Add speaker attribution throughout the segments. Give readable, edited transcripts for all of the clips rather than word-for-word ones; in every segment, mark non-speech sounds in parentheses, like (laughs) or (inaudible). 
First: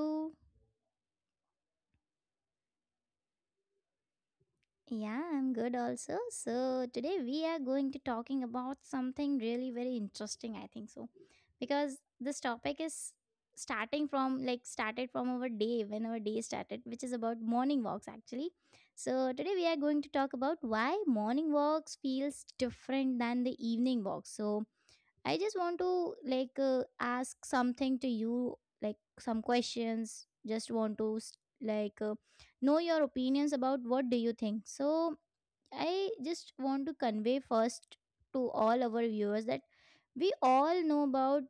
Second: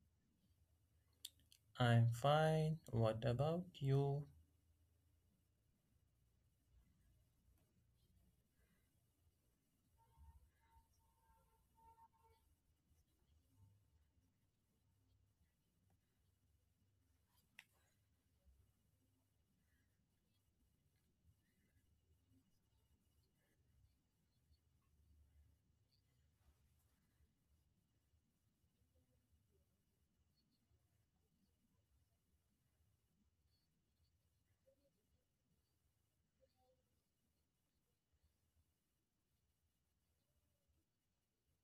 Speaker 1: you?
Speaker 2: I'm fine. What about you?
Speaker 1: Yeah, I'm good also. So, today we are going to talking about something really very interesting, I think so. Because this topic is starting from started from our day when our day started, which is about morning walks actually. So, today we are going to talk about why morning walks feels different than the evening walks. So, I just want to ask something to you, like some questions. Just want to like uh, know your opinions about what do you think. So I just want to convey first to all our viewers that we all know about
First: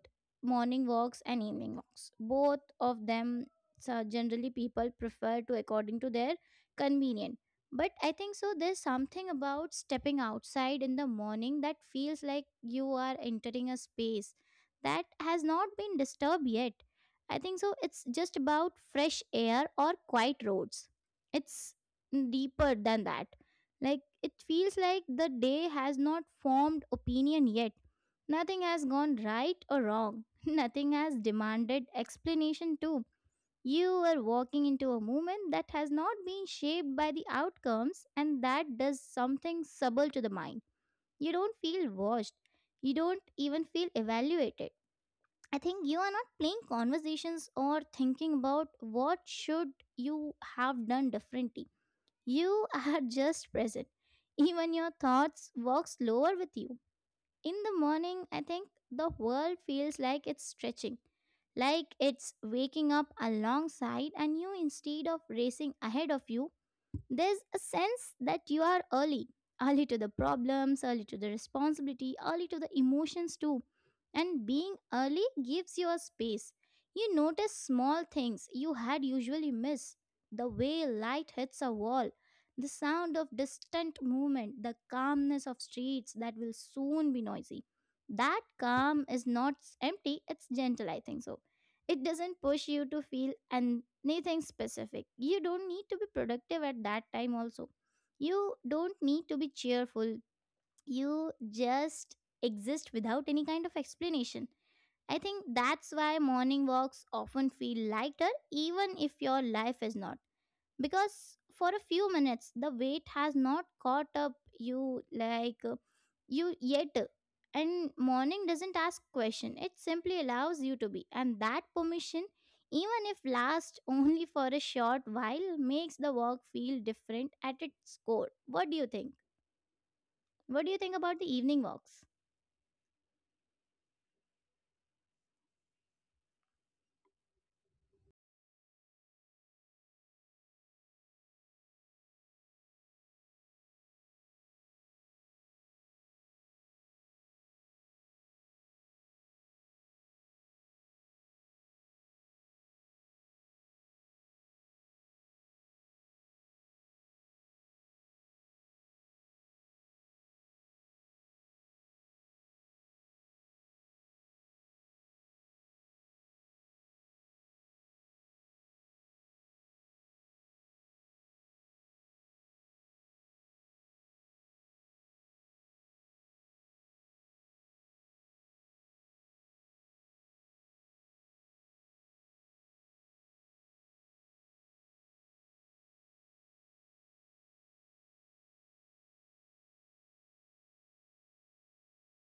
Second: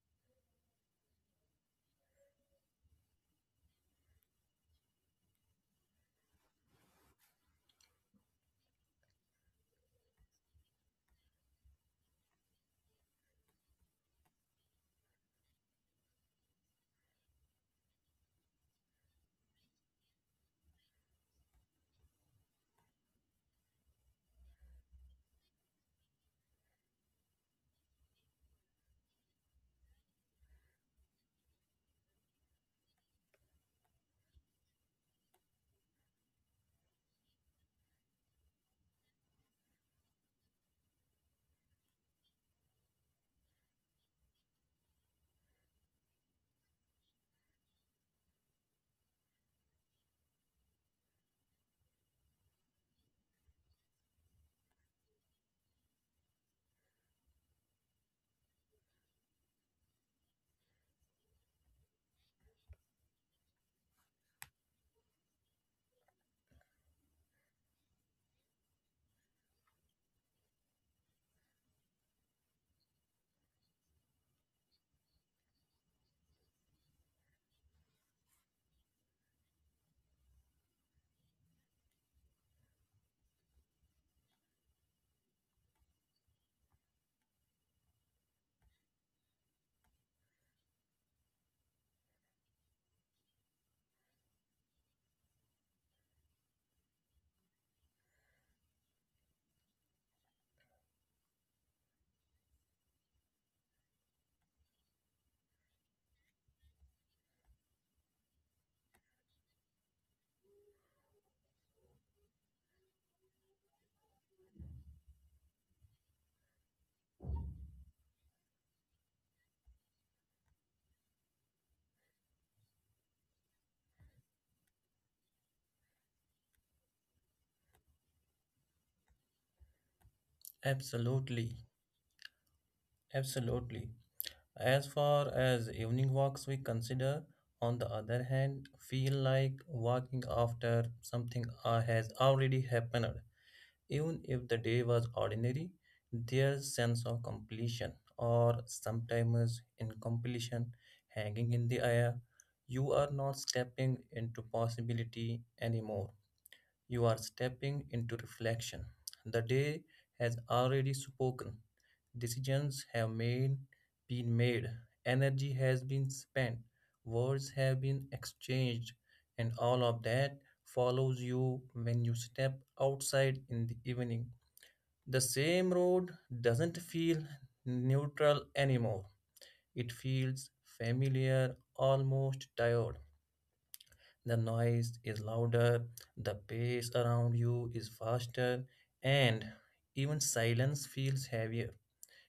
Speaker 1: morning walks and evening walks. Both of them so generally people prefer to according to their convenient. But I think so there's something about stepping outside in the morning that feels like you are entering a space that has not been disturbed yet. I think so it's just about fresh air or quiet roads. It's deeper than that. Like it feels like the day has not formed opinion yet. Nothing has gone right or wrong. (laughs) Nothing has demanded explanation, too. You are walking into a moment that has not been shaped by the outcomes, and that does something subtle to the mind. You don't feel watched. You don't even feel evaluated. I think you are not playing conversations or thinking about what should you have done differently. You (laughs) are just present. Even your thoughts walk slower with you. In the morning, I think the world feels like it's stretching, like it's waking up alongside and you instead of racing ahead of you. There's a sense that you are early, early to the problems, early to the responsibility, early to the emotions too. And being early gives you a space. You notice small things you had usually missed, the way light hits a wall, the sound of distant movement, the calmness of streets that will soon be noisy. That calm is not empty, it's gentle, I think so. It doesn't push you to feel anything specific. You don't need to be productive at that time, also. You don't need to be cheerful. You just exist without any kind of explanation. I think that's why morning walks often feel lighter, even if your life is not, because for a few minutes the weight has not caught up you like uh, you yet. And morning doesn't ask question, it simply allows you to be, and that permission, even if lasts (laughs) only for a short while, makes the walk feel different at its core. What do you think? What do you think about the
Speaker 2: Absolutely.
Speaker 1: evening walks?
Speaker 2: Absolutely. As far as evening walks we consider, on the other hand, feel like walking after something has already happened. Even if the day was ordinary, there's sense of completion or sometimes incompletion hanging in the air. You are not stepping into possibility anymore. You are stepping into reflection. The day has already spoken. Decisions have made, been made. Energy has been spent. Words have been exchanged. And all of that follows you when you step outside in the evening. The same road doesn't feel neutral anymore. It feels familiar, almost tired. The noise is louder, the pace around you is faster, and even silence feels heavier.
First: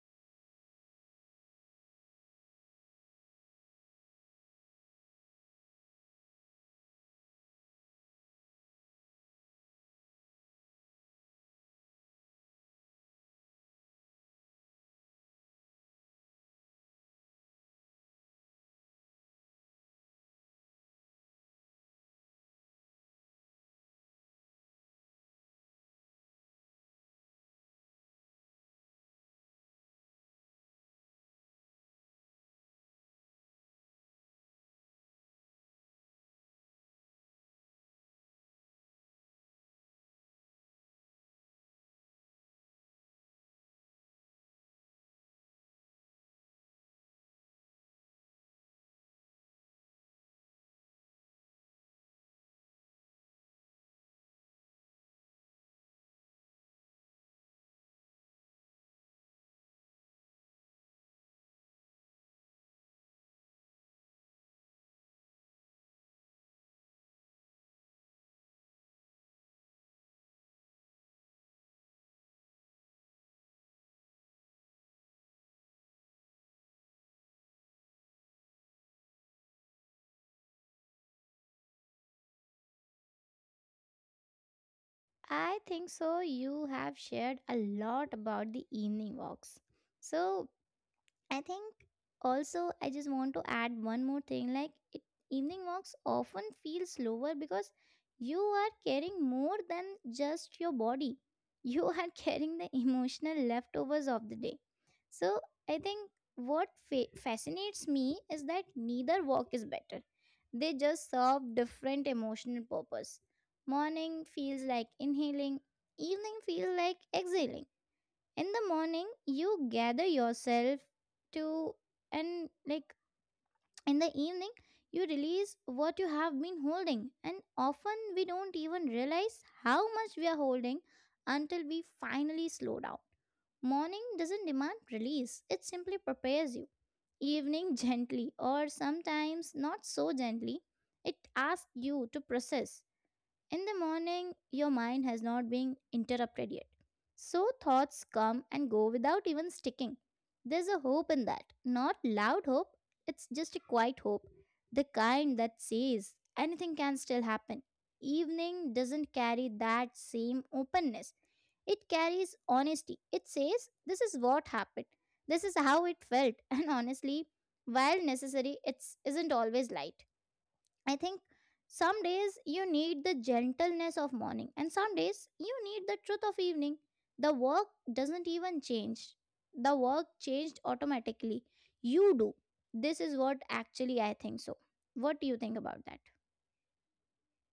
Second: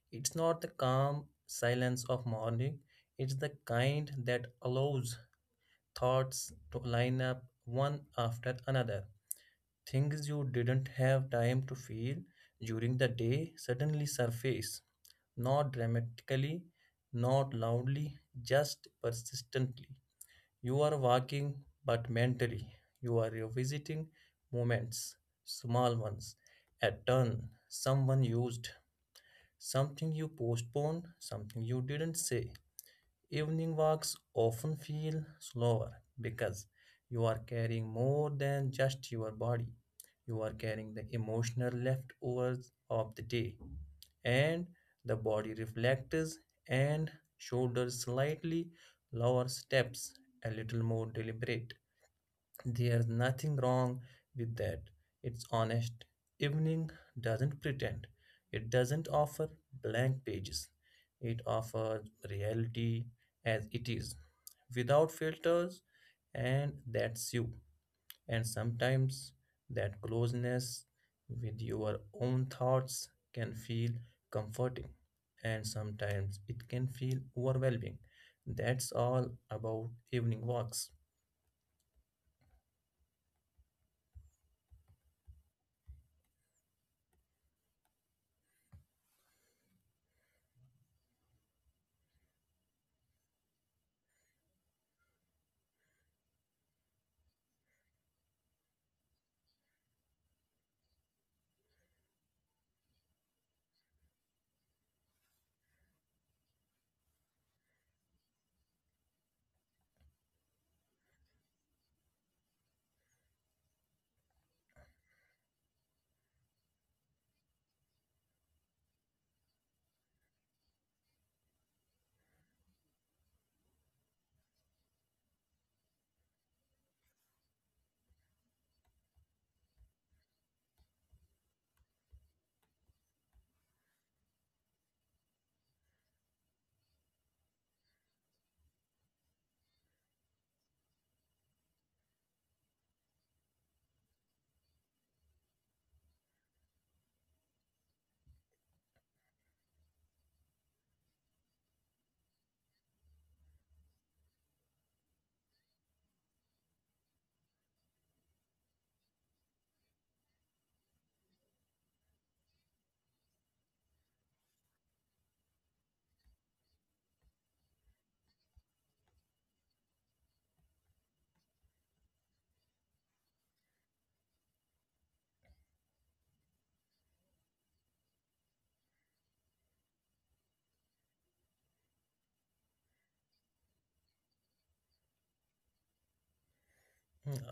Speaker 2: It's not the calm silence of morning, it's the kind that allows thoughts to line up one after another. Things you didn't have time to feel during the day suddenly surface, not dramatically, not loudly, just persistently. You are walking, but mentally, you are revisiting moments, small ones, a turn someone used, something you postponed, something you didn't say. Evening walks often feel slower because you are carrying more than just your body. You are carrying the emotional leftovers of the day, and the body reflects and shoulders slightly lower steps, a little more deliberate. There's nothing wrong with that. It's honest. Evening doesn't pretend. It doesn't offer blank pages. It offers reality as it is, without filters, and that's you. And sometimes that closeness with your own thoughts can feel comforting, and sometimes it can feel overwhelming. That's all about evening walks.
Speaker 1: I think so. You have shared a lot about the evening walks. So, I think also I just want to add one more thing like it, evening walks often feel slower because you are carrying more than just your body. You are (laughs) carrying the emotional leftovers of the day. So I think what fascinates me is that neither walk is better. They just serve different emotional purpose. Morning feels like inhaling, evening feels like exhaling. In the morning you gather yourself to, and like in the evening you release what you have been holding, and often we don't even realize how much we are holding until we finally slow down. Morning doesn't demand release, it simply prepares you. Evening, (laughs) gently or sometimes not so gently, it asks you to process. In the morning, your mind has not been interrupted yet. So thoughts come and go without even sticking. There's a hope in that. Not loud hope, it's just a quiet hope. The kind that says anything can still happen. Evening doesn't carry that same openness. It carries honesty. It says, "This is what happened. This is how it felt." (laughs) And honestly, while necessary, it isn't always light. I think some days you need the gentleness of morning, and some days you need the truth of evening. The work doesn't even change, the work changed automatically. You do. This is what actually I think so. What do you think about that?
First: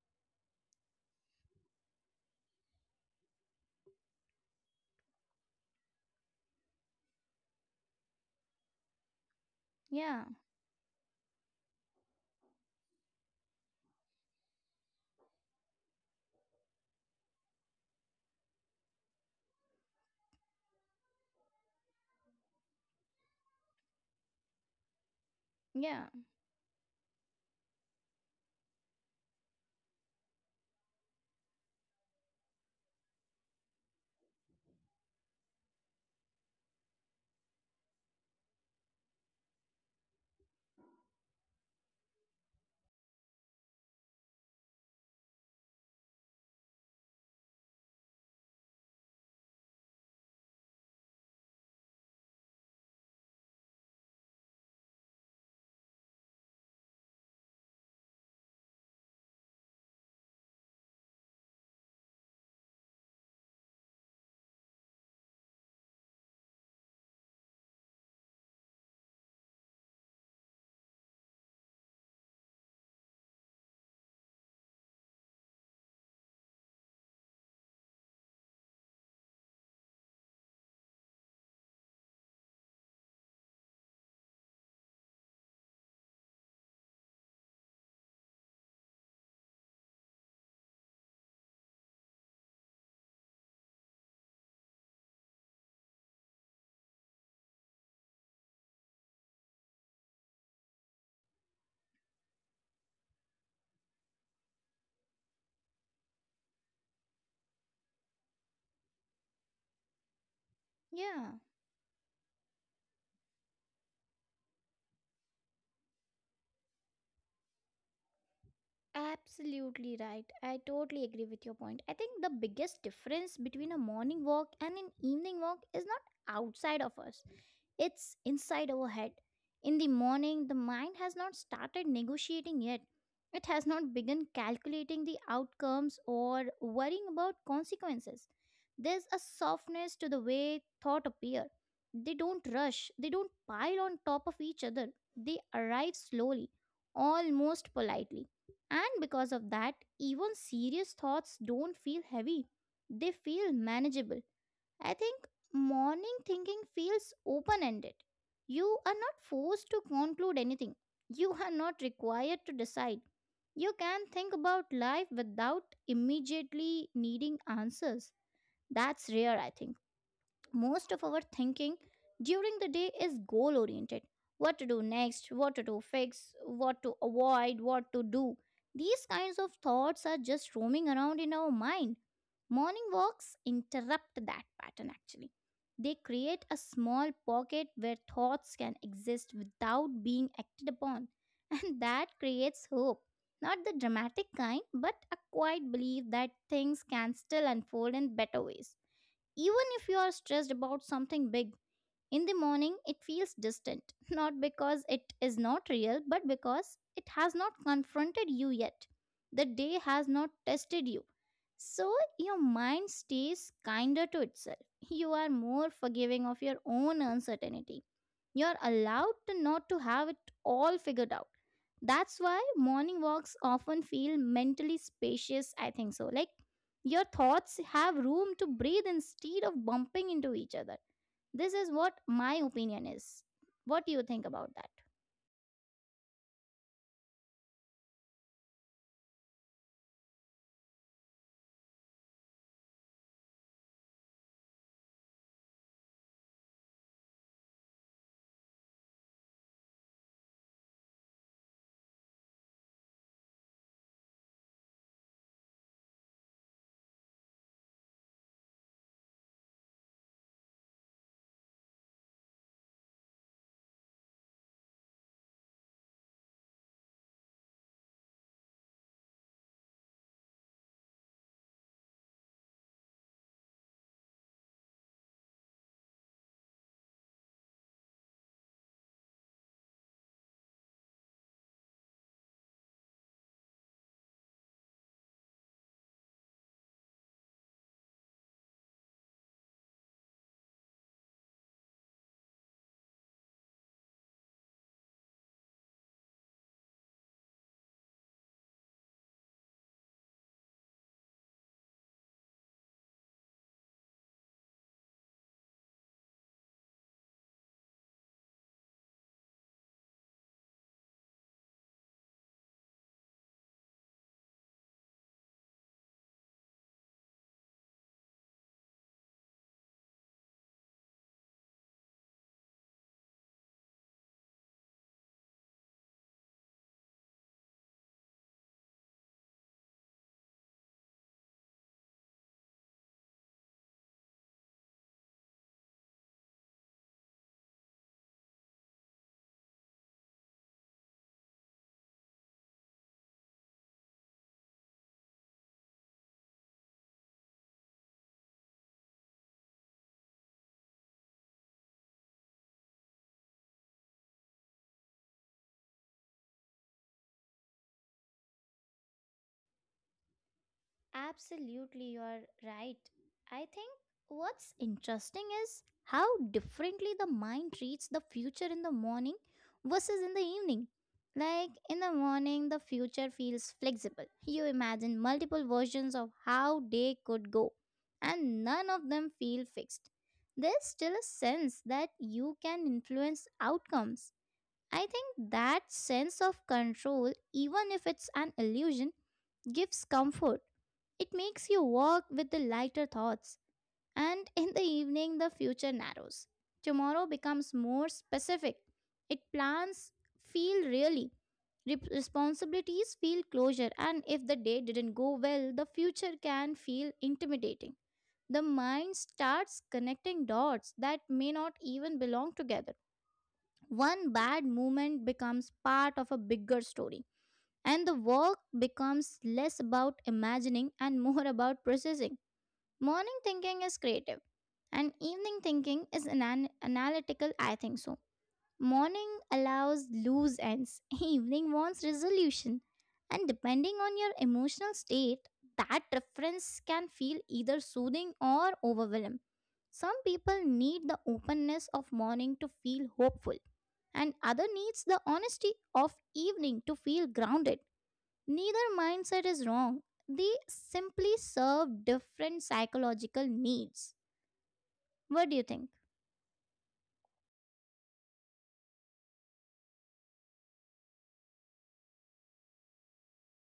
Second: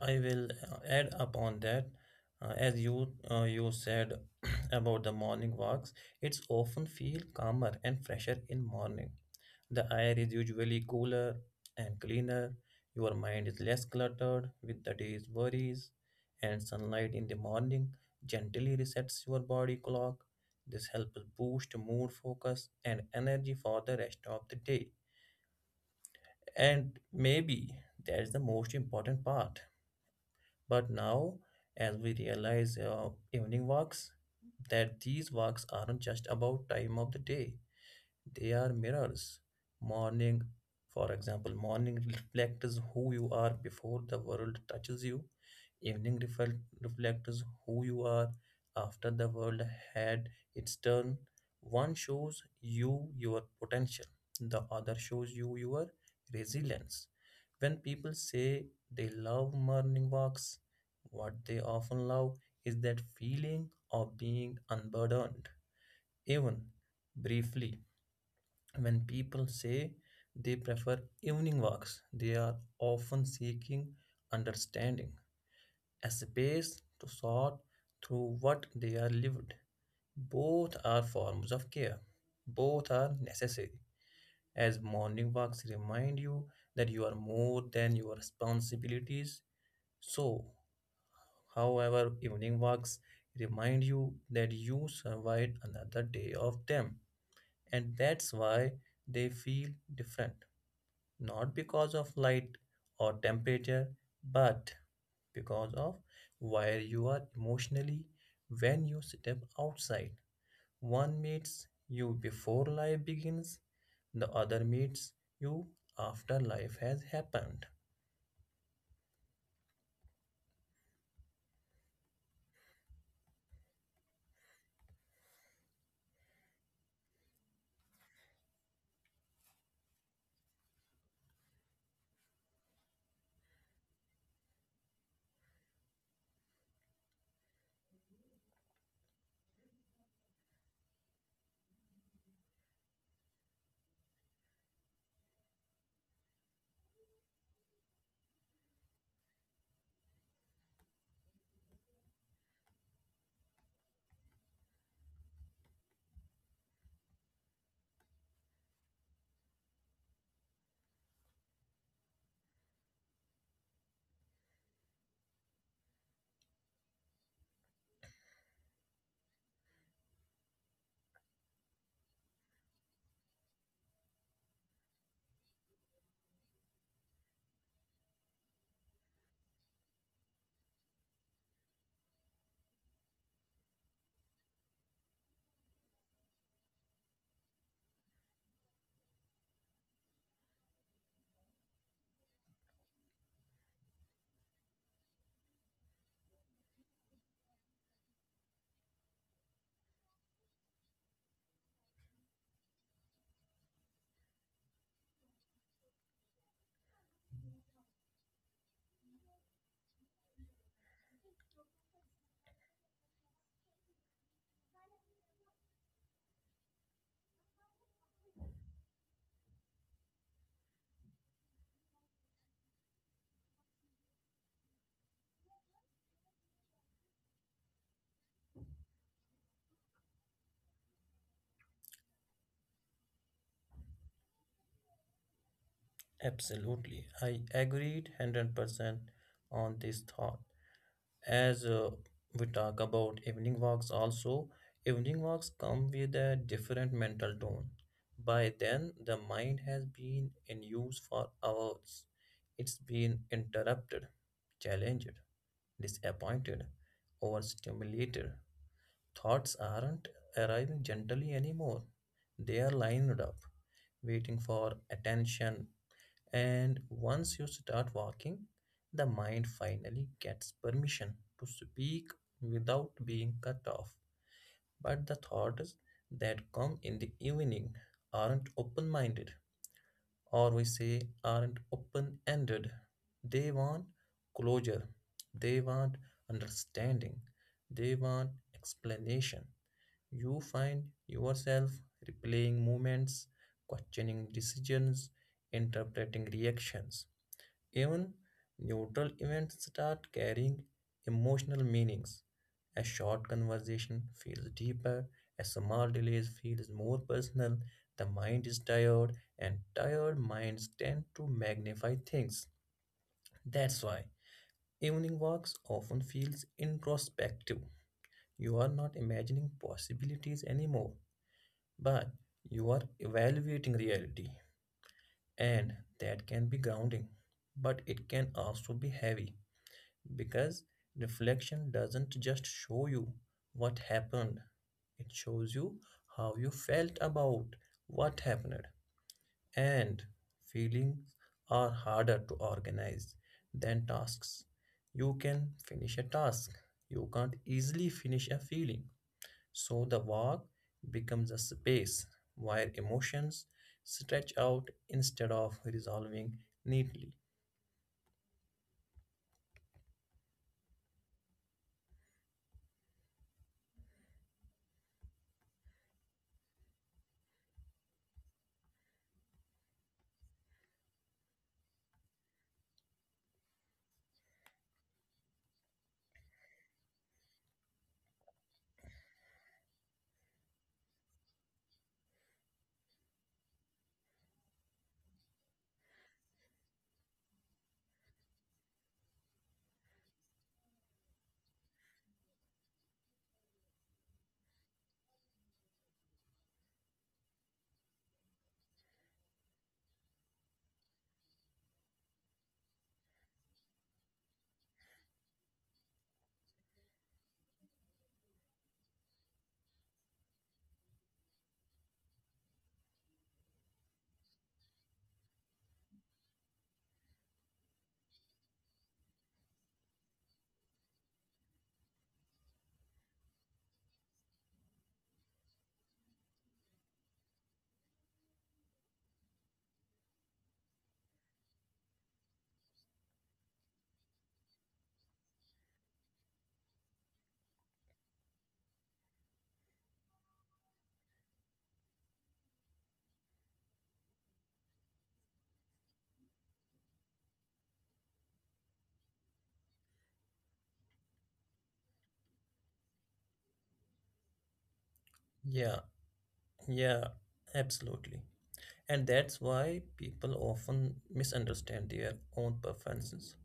Speaker 2: I will add upon that. As you said (clears throat) about the morning walks, it's often feel calmer and fresher in morning. The air
Speaker 1: Yeah,
Speaker 2: is usually cooler and cleaner. Your mind is less cluttered with the day's worries, and sunlight in the morning gently resets your body clock. This helps boost mood, focus, and energy for the rest of the day.
Speaker 1: yeah,
Speaker 2: And maybe that's the most important part. But now, as we realize evening walks, that these walks aren't just about time of the day. They are mirrors. Morning, for example, morning reflects who you are before the world touches you. Evening reflects who you are after the world had its turn. One shows you your potential, the other shows you your resilience. When people say they love morning walks, what they often love is that feeling of being unburdened, even briefly. When people say they prefer evening walks, they are often seeking understanding, a space to sort through what they are lived. Both are forms of care. Both are necessary, as morning walks remind you that you are more than your responsibilities. So, however, evening walks remind you that you survived another day of them, and that's why they feel different. Not because of light or temperature, but because of where you are emotionally when you step outside. One
Speaker 1: yeah.
Speaker 2: meets you before life begins, the other meets you after life has happened.
Speaker 1: Absolutely right. I totally agree with your point. I think the biggest difference between a morning walk and an evening walk is not outside of us, it's inside our head. In the morning, the mind has not started negotiating yet. It has not begun calculating the outcomes or worrying about consequences. There's a softness to the way thought appear. They don't rush, they don't pile on top of each other. They arrive slowly, almost politely, and because of that, even serious thoughts don't feel heavy, they feel manageable. I think morning thinking feels open ended. You are not forced to conclude anything, you are not required to decide. You can think about life without immediately needing answers. That's rare, I think. Most of our thinking during the day is goal oriented, what to do next, what to do fix, what to avoid, what to do. These kinds of thoughts are just roaming around in our mind. Morning walks interrupt that pattern actually. They create a small pocket where thoughts can exist without being acted upon. (laughs) And that creates hope. Not the dramatic kind, but a quiet belief that things can still unfold in better ways, even if you are stressed about something big. In the morning, it feels distant, (laughs) not because it is not real, but because it has not confronted you yet. The day has not tested you. So your mind stays kinder to itself. You are more forgiving of your own uncertainty. You are allowed to not to have it all figured out. That's why morning walks often feel mentally spacious, I think so. Like your thoughts have room to breathe instead of bumping into each other. This is what my opinion is. What do you think about that?
Speaker 2: Absolutely, I agreed 100% on this thought. As we talk about evening walks also, evening walks come with a different mental tone. By then the mind has been in use for hours. It's been interrupted, challenged, disappointed, overstimulated. Thoughts aren't arriving gently anymore, they are lined up waiting for attention, and once you start walking, the mind finally gets permission to speak without being cut off. But the thoughts that come in the evening aren't open minded, or we say aren't open ended. They want closure, they want understanding, they want explanation. You find yourself replaying moments, questioning decisions, interpreting reactions. Even neutral events start carrying emotional meanings. A short conversation feels deeper, a small delay feels more personal. The mind is tired, and tired minds tend to magnify things. That's why evening walks often feels introspective. You are not imagining possibilities anymore, but you are evaluating reality, and that can be grounding, but it can also be heavy. Because reflection doesn't just show you what happened, it shows you how you felt about what happened. And feelings are harder to organize than tasks. You can finish a task, you can't easily finish a feeling. So the work becomes a space where emotions stretch out instead of resolving neatly.
Speaker 1: Absolutely, you're right. I think, what's interesting is how differently the mind treats the future in the morning versus in the evening. Like in the morning, the future feels flexible. You imagine multiple versions of how day could go, and none of them feel fixed. There's still a sense that you can influence outcomes. I think that sense of control, even if it's an illusion, gives comfort. It makes you walk with the lighter thoughts, and (laughs) in the evening, the future narrows. Tomorrow becomes more specific. It plans feel really. Responsibilities feel closure, and if the day didn't go well, the future can feel intimidating. The mind starts connecting dots that may not even belong together. One bad movement becomes part of a bigger story, and the work becomes less about imagining (laughs) and more about processing. Morning thinking is creative, and evening thinking is analytical, I think so. Morning allows loose ends, (laughs) evening wants resolution, and depending on your emotional state, that difference can feel either soothing or overwhelming. Some people need the openness of morning to feel hopeful, and other needs the honesty of evening to feel grounded. Neither mindset is wrong. They simply serve different psychological needs. What do you think?
Speaker 2: Yeah, yeah, absolutely. And that's why people often misunderstand their own preferences.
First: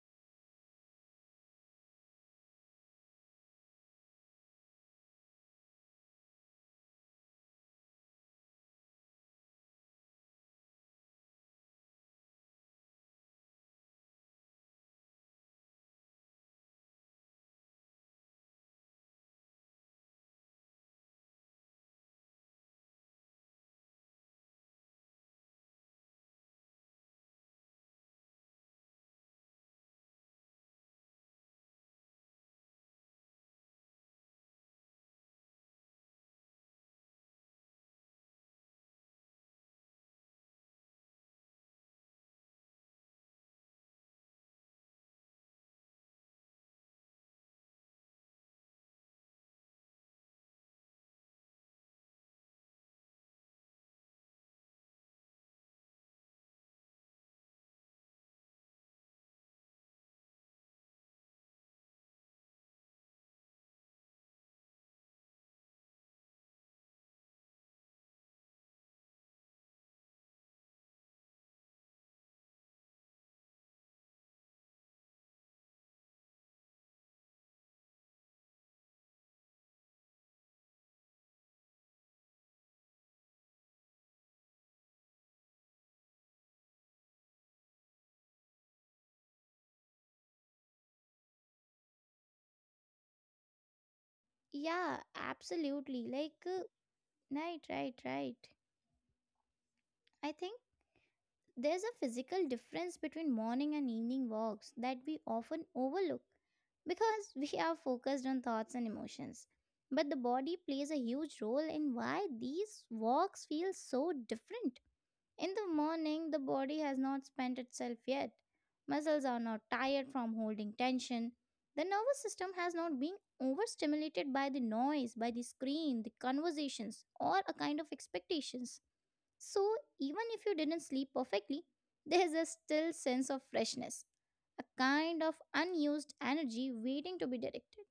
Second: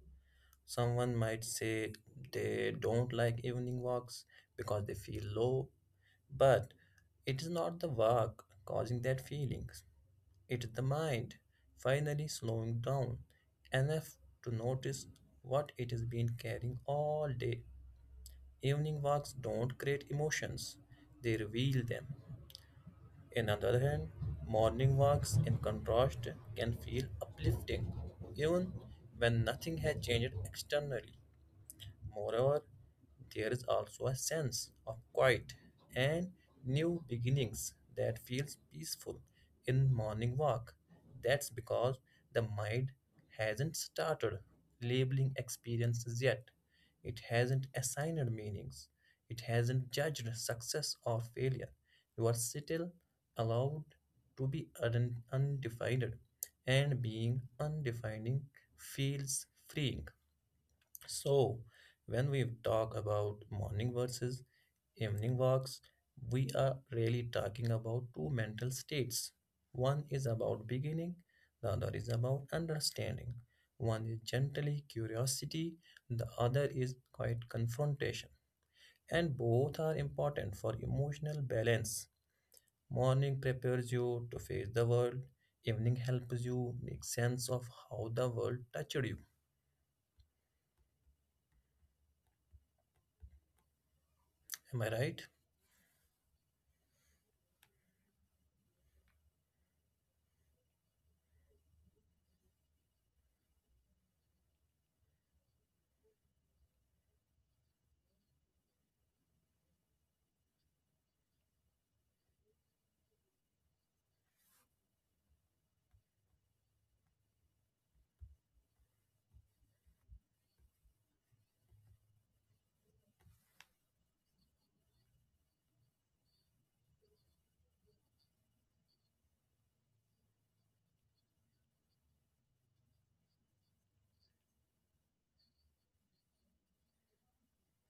Speaker 2: Someone might say they don't like evening walks because they feel low, but it is not the walk causing that feeling. It is the mind finally slowing down enough to notice what it has been carrying all day. Evening walks don't create emotions, they reveal them. In other hand, morning walks, in contrast, can feel uplifting even when nothing has changed externally. Moreover, there is also a sense of quiet and new beginnings that feels peaceful in morning walk. That's because the mind hasn't started labeling experiences yet. It hasn't assigned meanings. It hasn't judged success or failure. You are still allowed to be undefined, and being undefining feels freeing. So, when we talk about morning versus evening walks, we are really talking about two mental states. One is about beginning, the other is about understanding. One is gently curiosity, the other is quite confrontation. And both are important for emotional balance. Morning prepares you to face the world, evening helps you make sense of how the world touched you. Am I
Speaker 1: Yeah,
Speaker 2: right?
Speaker 1: absolutely. Right, right, right. I think. There's a physical difference between morning and evening walks that we often overlook, because (laughs) we are focused on thoughts and emotions. But the body plays a huge role in why these walks feel so different. In the morning, the body has not spent itself yet. Muscles are not tired from holding tension. The nervous system has not been overstimulated by the noise, by the screen, the conversations, or a kind of expectations. So, even if you didn't sleep perfectly, there is a still sense of freshness, a kind of unused energy waiting to be directed.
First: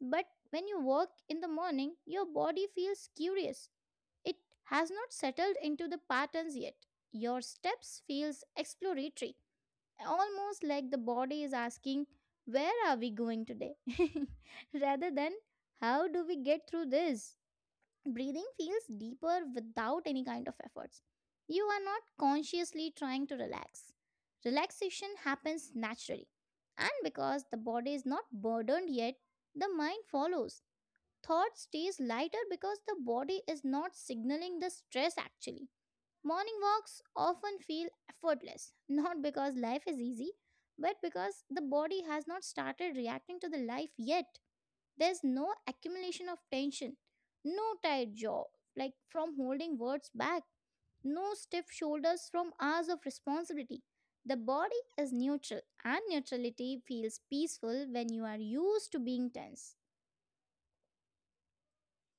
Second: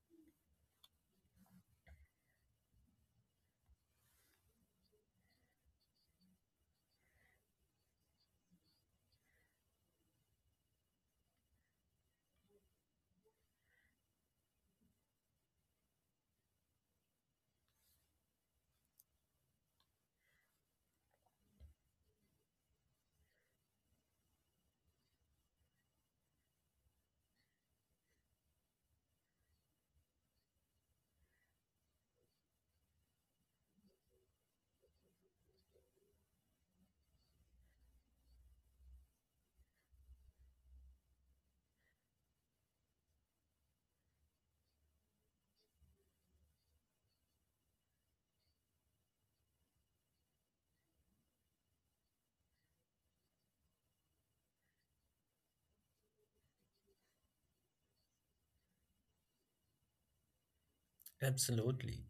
Speaker 1: But when you work in the morning, your body feels curious. It has not settled into the patterns yet. Your steps feels exploratory, almost like the body is asking, "Where are we going today?" (laughs) rather than, "How do we get through this?" Breathing feels deeper without any kind of efforts. You are not consciously trying to relax. Relaxation happens naturally. And because the body is not burdened yet, the mind follows. Thought stays lighter because the body is not signaling the stress actually. Morning walks often feel effortless, not because life is easy, but because the body has not started reacting to the life yet. There's no accumulation of tension, no tight jaw, like from holding words back, no stiff shoulders from hours of responsibility. The body is neutral, and neutrality feels peaceful when you are used to being tense.
Speaker 2: Absolutely.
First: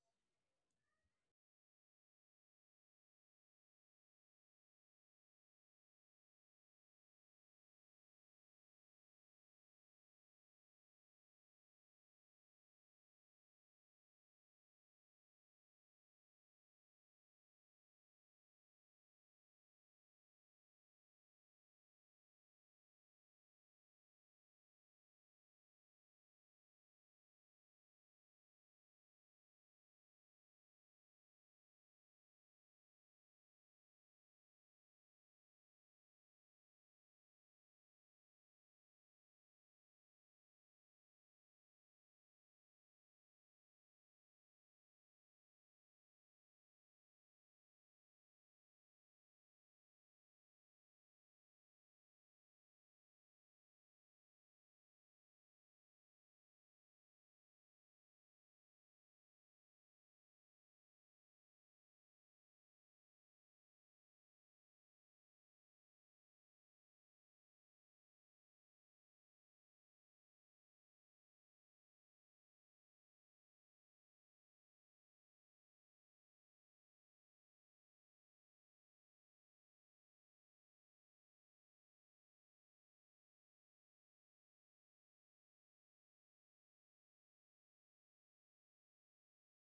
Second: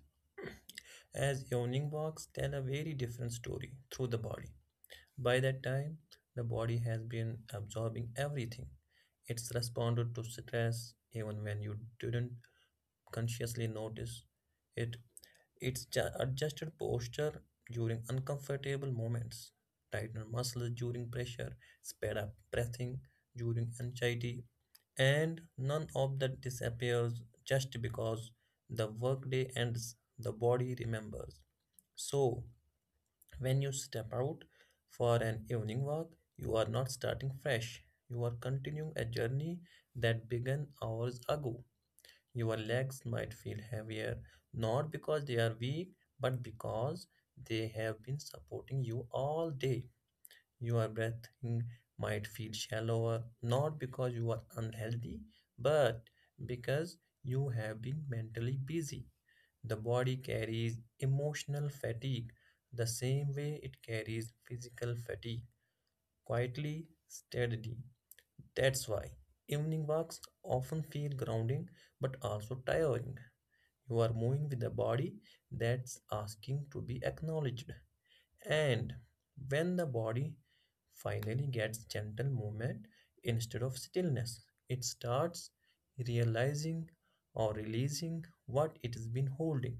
Speaker 2: As yawning box tell a very different story through the body. By that time, the body has been absorbing everything. It's responded to stress even when you didn't consciously notice it. It's adjusted posture during uncomfortable moments, tightened muscles during pressure, sped up breathing during anxiety, and none of that disappears just because the workday ends. The body remembers. So, when you step out for an evening walk, you are not starting fresh. You are continuing a journey that began hours ago. Your legs might feel heavier, not because they are weak, but because they have been supporting you all day. Your breathing might feel shallower, not because you are unhealthy, but because you have been mentally busy. The body carries emotional fatigue the same way it carries physical fatigue, quietly, steadily. That's why evening walks often feel grounding but also tiring. You are moving with a body that's asking to be acknowledged. And when the body finally gets gentle movement instead of stillness, it starts realizing or releasing what it has been holding.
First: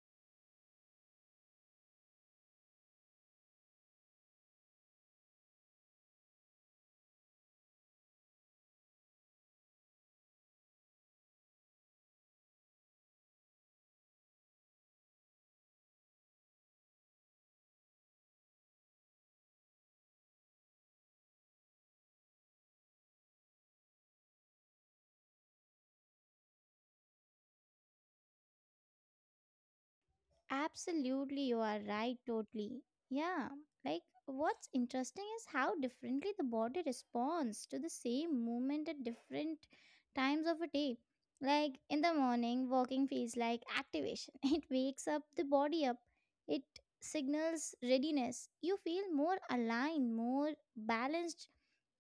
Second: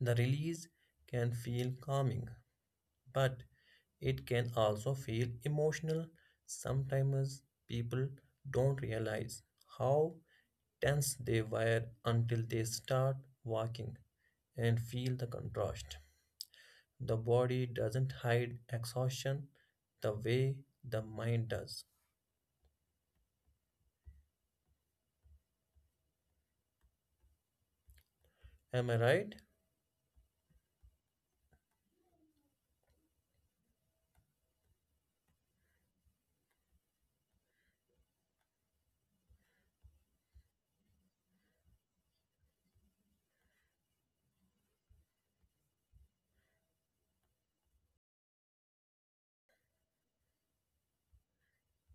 Speaker 2: The release can feel calming, but it can also feel emotional. Sometimes people don't realize how tense they were until they start walking and feel the contrast. The body doesn't hide exhaustion the way the mind does. Am I right?
Speaker 1: Absolutely, you are right, totally. Yeah, like what's interesting is how differently the body responds to the same movement at different times of a day. Like in the morning, walking feels like activation, (laughs) it wakes up the body up, it signals readiness. You feel more aligned, more balanced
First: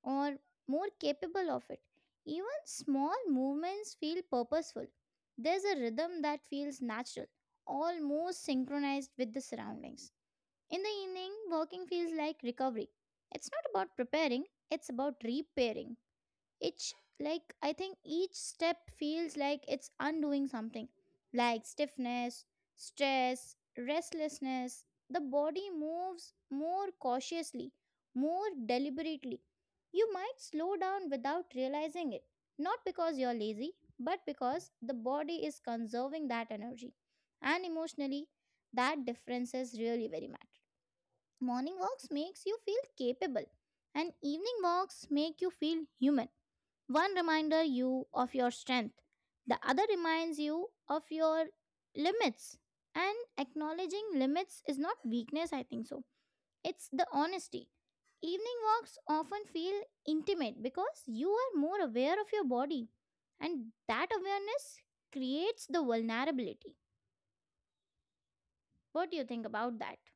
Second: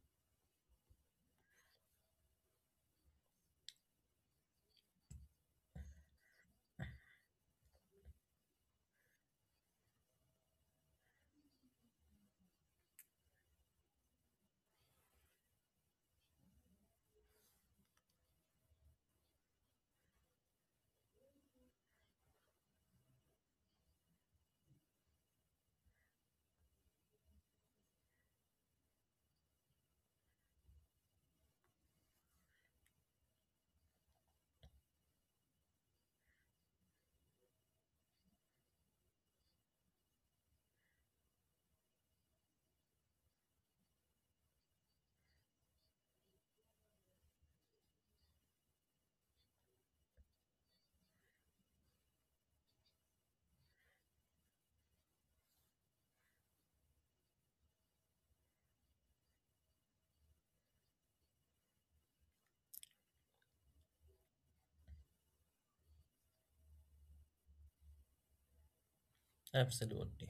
Speaker 1: or more capable of it. Even small movements feel purposeful. There's a rhythm that feels natural, almost synchronized with the surroundings. In the evening, walking feels like recovery. It's not about preparing, it's about repairing. Each each step feels like it's undoing something. Like stiffness, stress, restlessness. The body moves more cautiously, more deliberately. You might slow down without realizing it. Not because you're lazy, but because the body is conserving that energy. And emotionally, that difference is really very much. Morning walks makes you feel capable, and evening walks make you feel human, one reminder you of your strength, the other reminds you of your limits. And acknowledging limits is not weakness, I think so. It's the honesty. Evening walks often feel intimate because you are more aware of your body, and that awareness creates the vulnerability. What do you think about that?
Speaker 2: Absolutely.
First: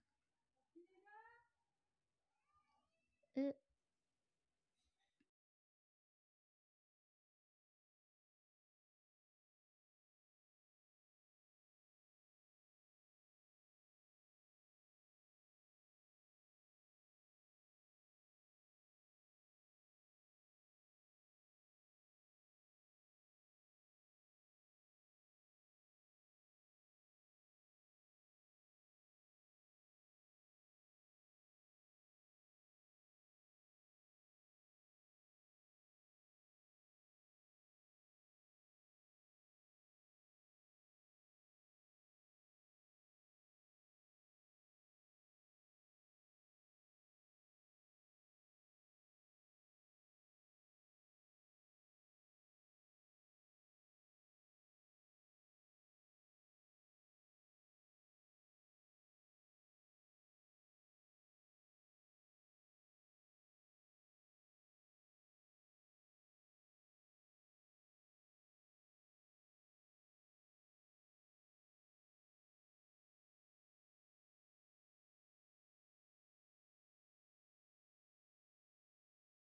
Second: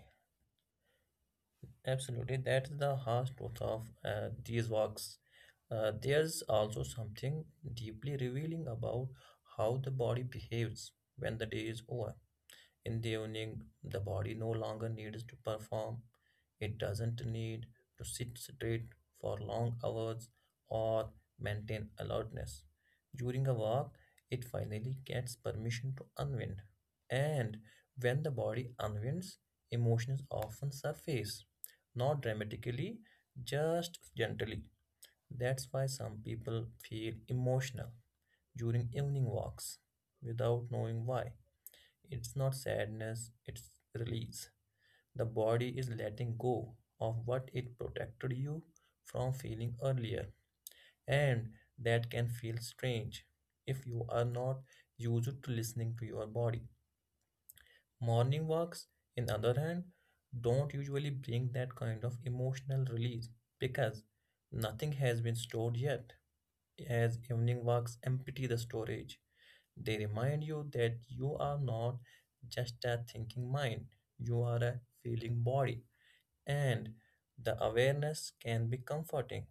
Speaker 2: Absolutely, that's the harsh
Speaker 1: Uh,
Speaker 2: truth of these walks. There's also something deeply revealing about how the body behaves when the day is over. In the evening, the body no longer needs to perform. It doesn't need to sit straight for long hours or maintain alertness. During a walk, it finally gets permission to unwind. And when the body unwinds, emotions often surface. Not dramatically, just gently. That's why some people feel emotional during evening walks without knowing why. It's not sadness, it's release. The body is letting go of what it protected you from feeling earlier, and that can feel strange if you are not used to listening to your body. Morning walks, in other hand, don't usually bring that kind of emotional release because nothing has been stored yet, as evening walks empty the storage. They remind you that you are not just a thinking mind, you are a feeling body. And the awareness can be comforting,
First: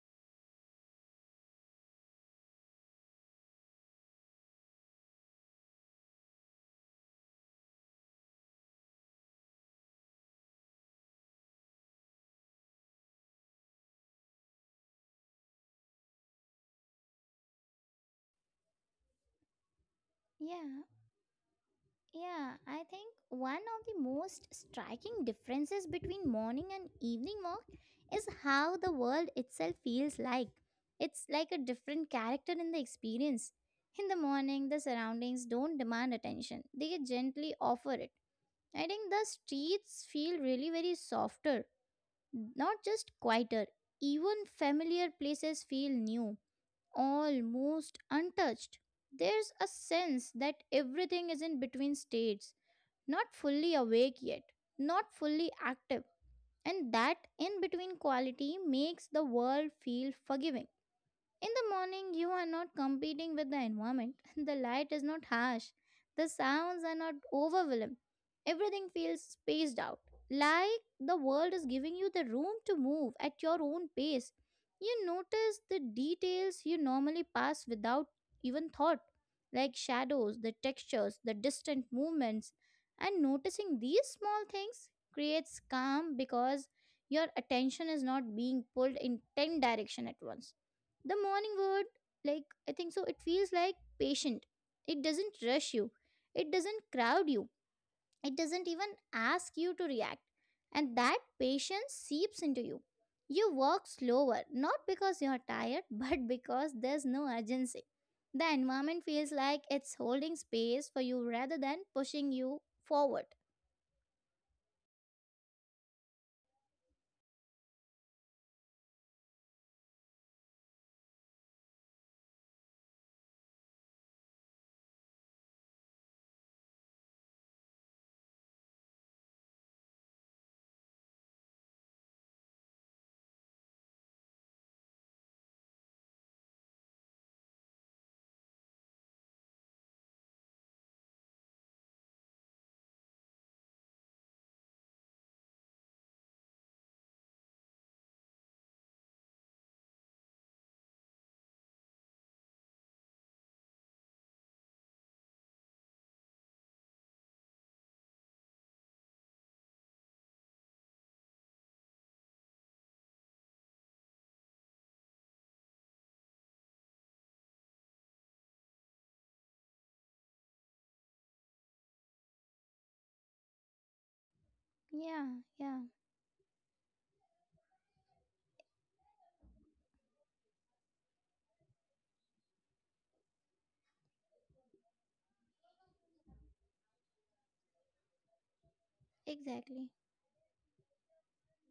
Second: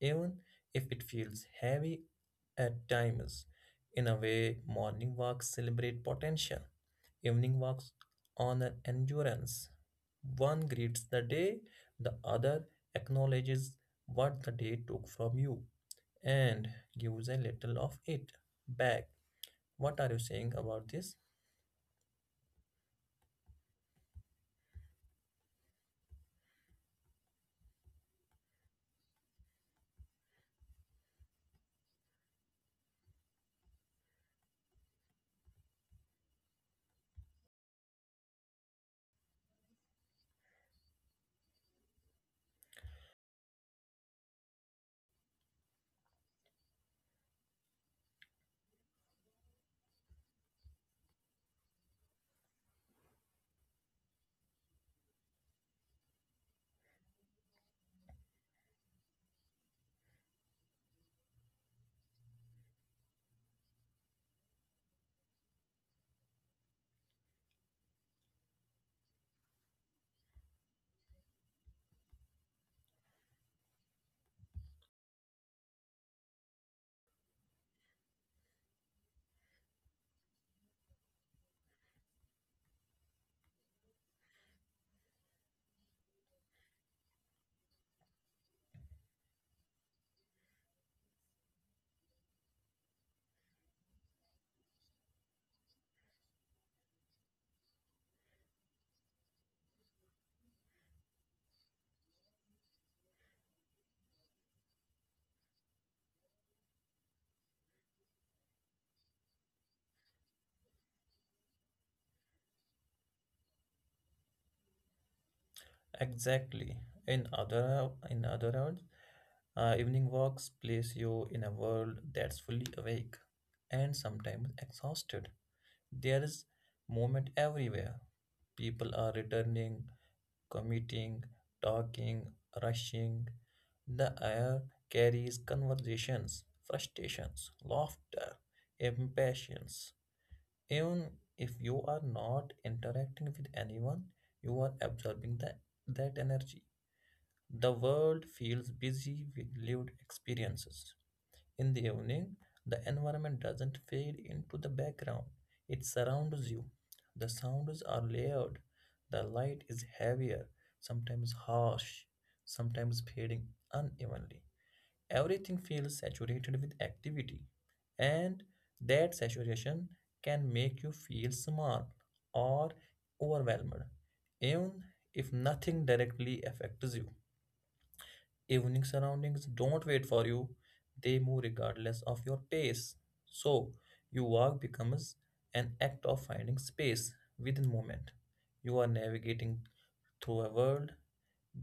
Speaker 2: even if it feels heavy at times. In a way, morning walks celebrate potential, evening walks honor endurance. One greets the day, the other acknowledges what the day took from you and gives a little of it back. What are you saying
Speaker 1: yeah,
Speaker 2: about this?
Speaker 1: Yeah, I think one of the most striking differences between morning and evening walk is how the world itself feels like. It's like a different character in the experience. In the morning, the surroundings don't demand attention, they gently offer it. I think the streets feel really very softer, not just quieter. Even familiar places feel new, almost untouched. There's a sense that everything is in between states, not fully awake yet, not fully active. And that in between quality makes the world feel forgiving. In the morning, you are not competing with the environment. (laughs) The light is not harsh. The sounds are not overwhelming. Everything feels spaced out. Like the world is giving you the room to move at your own pace. You notice the details you normally pass without even thought, like shadows, the textures, the distant movements. And noticing these small things creates calm because your attention is not being pulled in 10 directions at once. The morning word, it feels like patient. It doesn't rush you, it doesn't crowd you, it doesn't even ask you to react. And that patience seeps into you. You walk slower, not because you're tired, (laughs) but because there's no urgency. The environment feels like it's holding space for you rather than pushing you forward.
Speaker 2: Exactly. In other words, evening walks place you in a world that's fully awake and sometimes exhausted. There is movement everywhere. People are returning, commuting, talking, rushing. The air carries conversations, frustrations, laughter, impatience. Even if you are not interacting with anyone, you are absorbing that energy. The world feels busy with lived experiences. In the evening, the environment doesn't fade into the background, it surrounds you. The sounds are layered, the light is heavier, sometimes harsh, sometimes fading unevenly. Everything feels saturated with activity, and that saturation can make you feel small or overwhelmed, even
Speaker 1: Yeah,
Speaker 2: if
Speaker 1: yeah,
Speaker 2: nothing directly affects you. Evening surroundings don't wait for you, they move regardless of your pace. So, your walk becomes an act of finding space within movement. You are navigating
Speaker 1: exactly.
Speaker 2: through a world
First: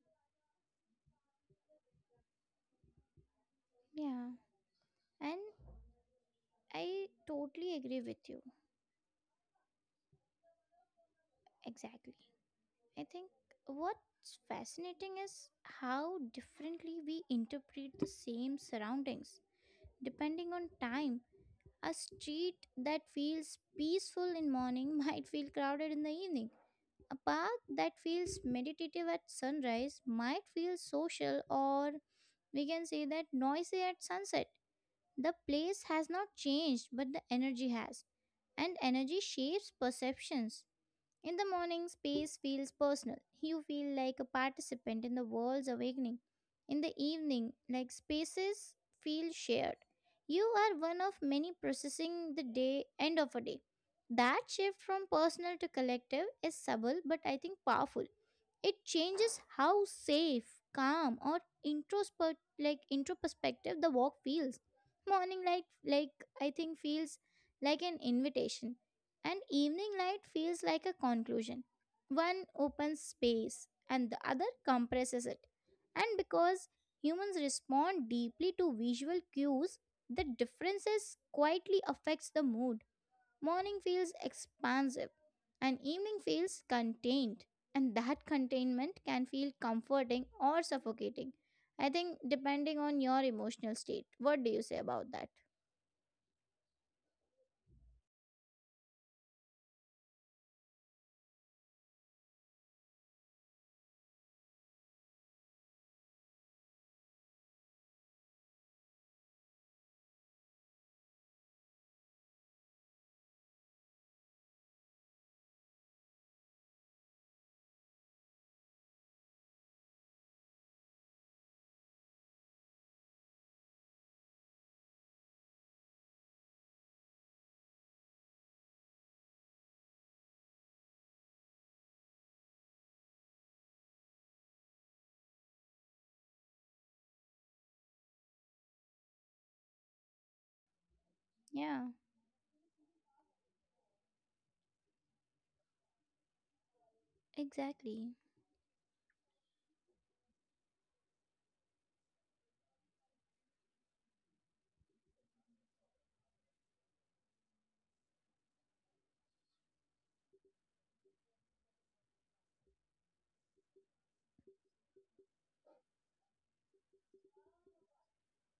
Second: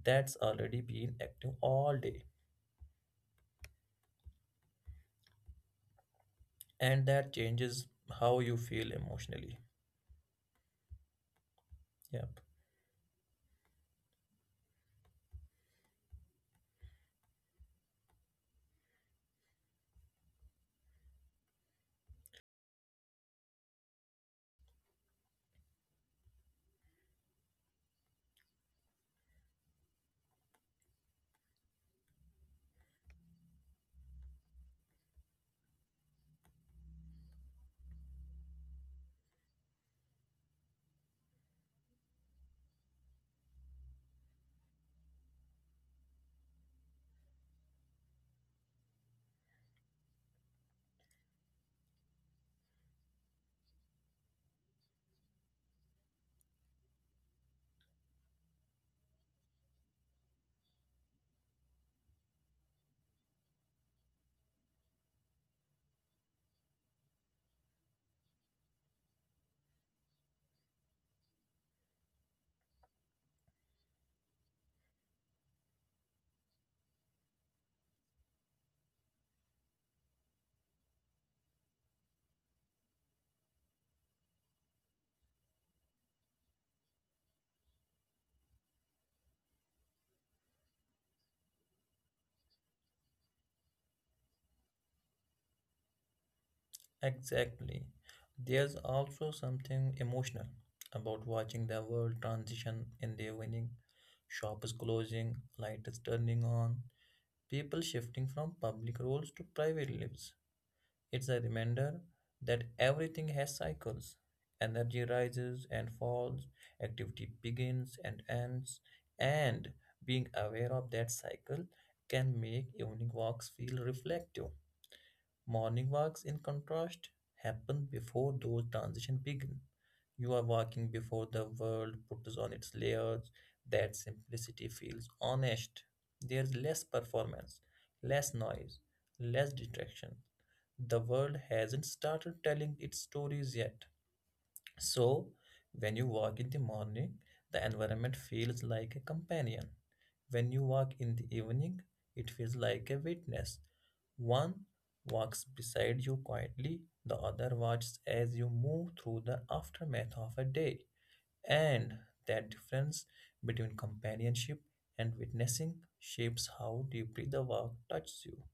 Speaker 2: that's already been active all day.
Speaker 1: Yeah, and
Speaker 2: And
Speaker 1: I
Speaker 2: that
Speaker 1: totally
Speaker 2: changes
Speaker 1: agree with
Speaker 2: how
Speaker 1: you.
Speaker 2: you feel emotionally.
Speaker 1: Exactly.
Speaker 2: Yep,
Speaker 1: I think what's fascinating is how differently we interpret the same surroundings. Depending on time, a street that feels peaceful in morning (laughs) might feel crowded in the evening. A park that feels meditative at sunrise might feel social, or we can say that noisy at sunset. The place has not changed, but the energy has. And energy shapes perceptions. In the morning, space feels personal. You feel like a participant in the world's awakening. In the evening, like spaces feel shared. You are one of many processing the day end of a day. That shift from personal to collective is subtle but I think powerful. It changes how safe, calm or introspective the walk feels. Morning light, like I think, feels like an invitation, and evening light feels like a conclusion. One opens space and the other compresses it. And because humans respond deeply to visual cues, the differences quietly affects the mood. Morning feels expansive and evening feels contained, and that containment can feel comforting or suffocating. I think depending on your emotional state. What do you say about that?
Speaker 2: exactly. There's also something emotional about watching the world transition in their winning, shops closing, light is turning on, people shifting from public roles to private lives. It's a reminder that everything has cycles. Energy rises and falls, activity begins and ends, and being aware of that cycle can make evening walks feel reflective. Morning walks, in contrast, happen before those transitions begin. You are walking before the world puts on its layers. That simplicity feels honest. There is less performance, less noise, less distraction. The world
Speaker 1: Yeah,
Speaker 2: hasn't started telling its stories yet. So, when you walk in the morning, the
Speaker 1: exactly.
Speaker 2: environment feels like a companion. When you walk in the evening, it feels like a witness. One walks beside you quietly, the other watches as you move through the aftermath of a day. And that difference between companionship and witnessing shapes how deeply the walk touches you.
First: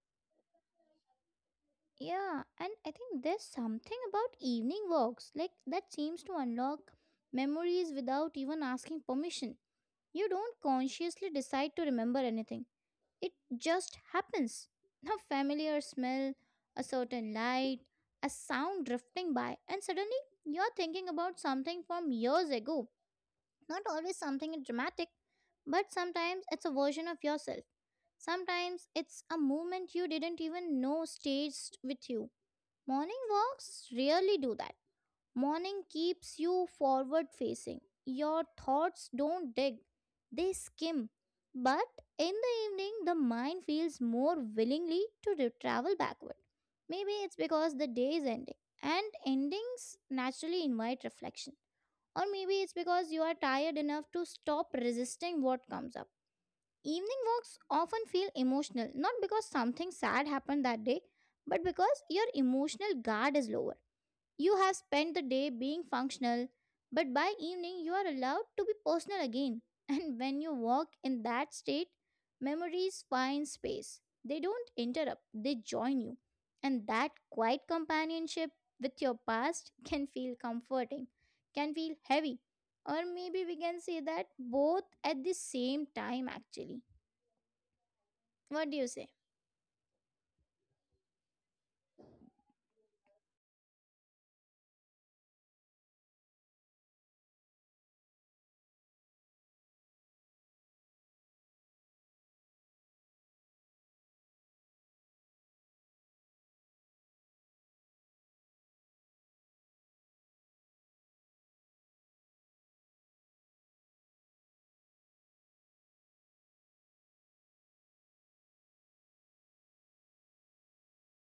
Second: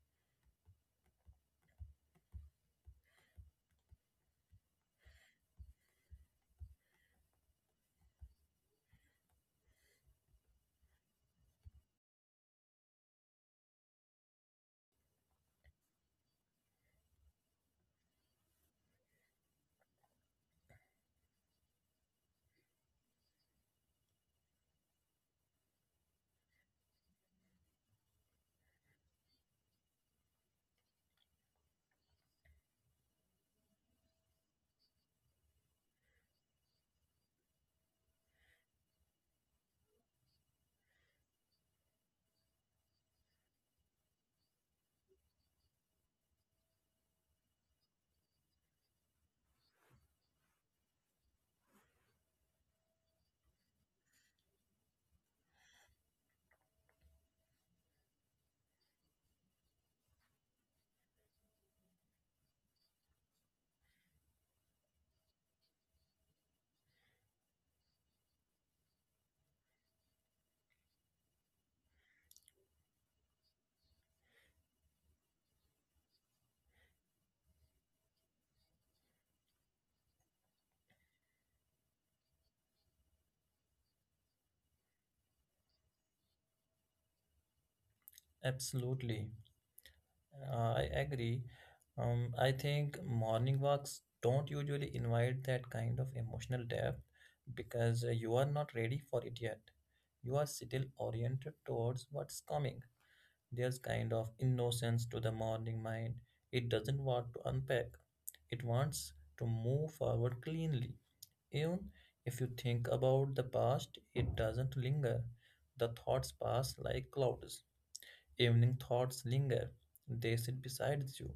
Speaker 1: Yeah, and I think there's something about evening walks, like that seems to unlock memories without even asking permission. You don't consciously decide to remember anything, it just happens. (laughs) A familiar smell, a certain light, a sound drifting by, and suddenly you're thinking about something from years ago. Not always something dramatic, but sometimes it's a version of yourself. Sometimes it's a moment you didn't even know staged with you. Morning walks really do that. Morning keeps you forward facing. Your thoughts don't dig, they skim. But in the evening, the mind feels more willingly to travel backward. Maybe it's because the day is ending, and endings naturally invite reflection. Or maybe it's because you are tired enough to stop resisting what comes up. Evening walks often feel emotional, not because something sad happened that day, but because your emotional guard is lower. You have spent the day being functional, but by evening you are allowed to be personal again. (laughs) And when you walk in that state, memories find space. They don't interrupt, they join you. And that quiet companionship with your past (laughs) can feel comforting, can feel heavy. Or maybe we can say that both at the same time, actually. What do you say?
Speaker 2: Absolutely. I agree. I think morning walks don't usually invite that kind of emotional depth because you are not ready for it yet. You are still oriented towards what's coming. There's kind of innocence to the morning mind. It doesn't want to unpack. It wants to move forward cleanly. Even if you think about the past, it doesn't linger. The thoughts pass like clouds. Evening thoughts linger. They sit beside you.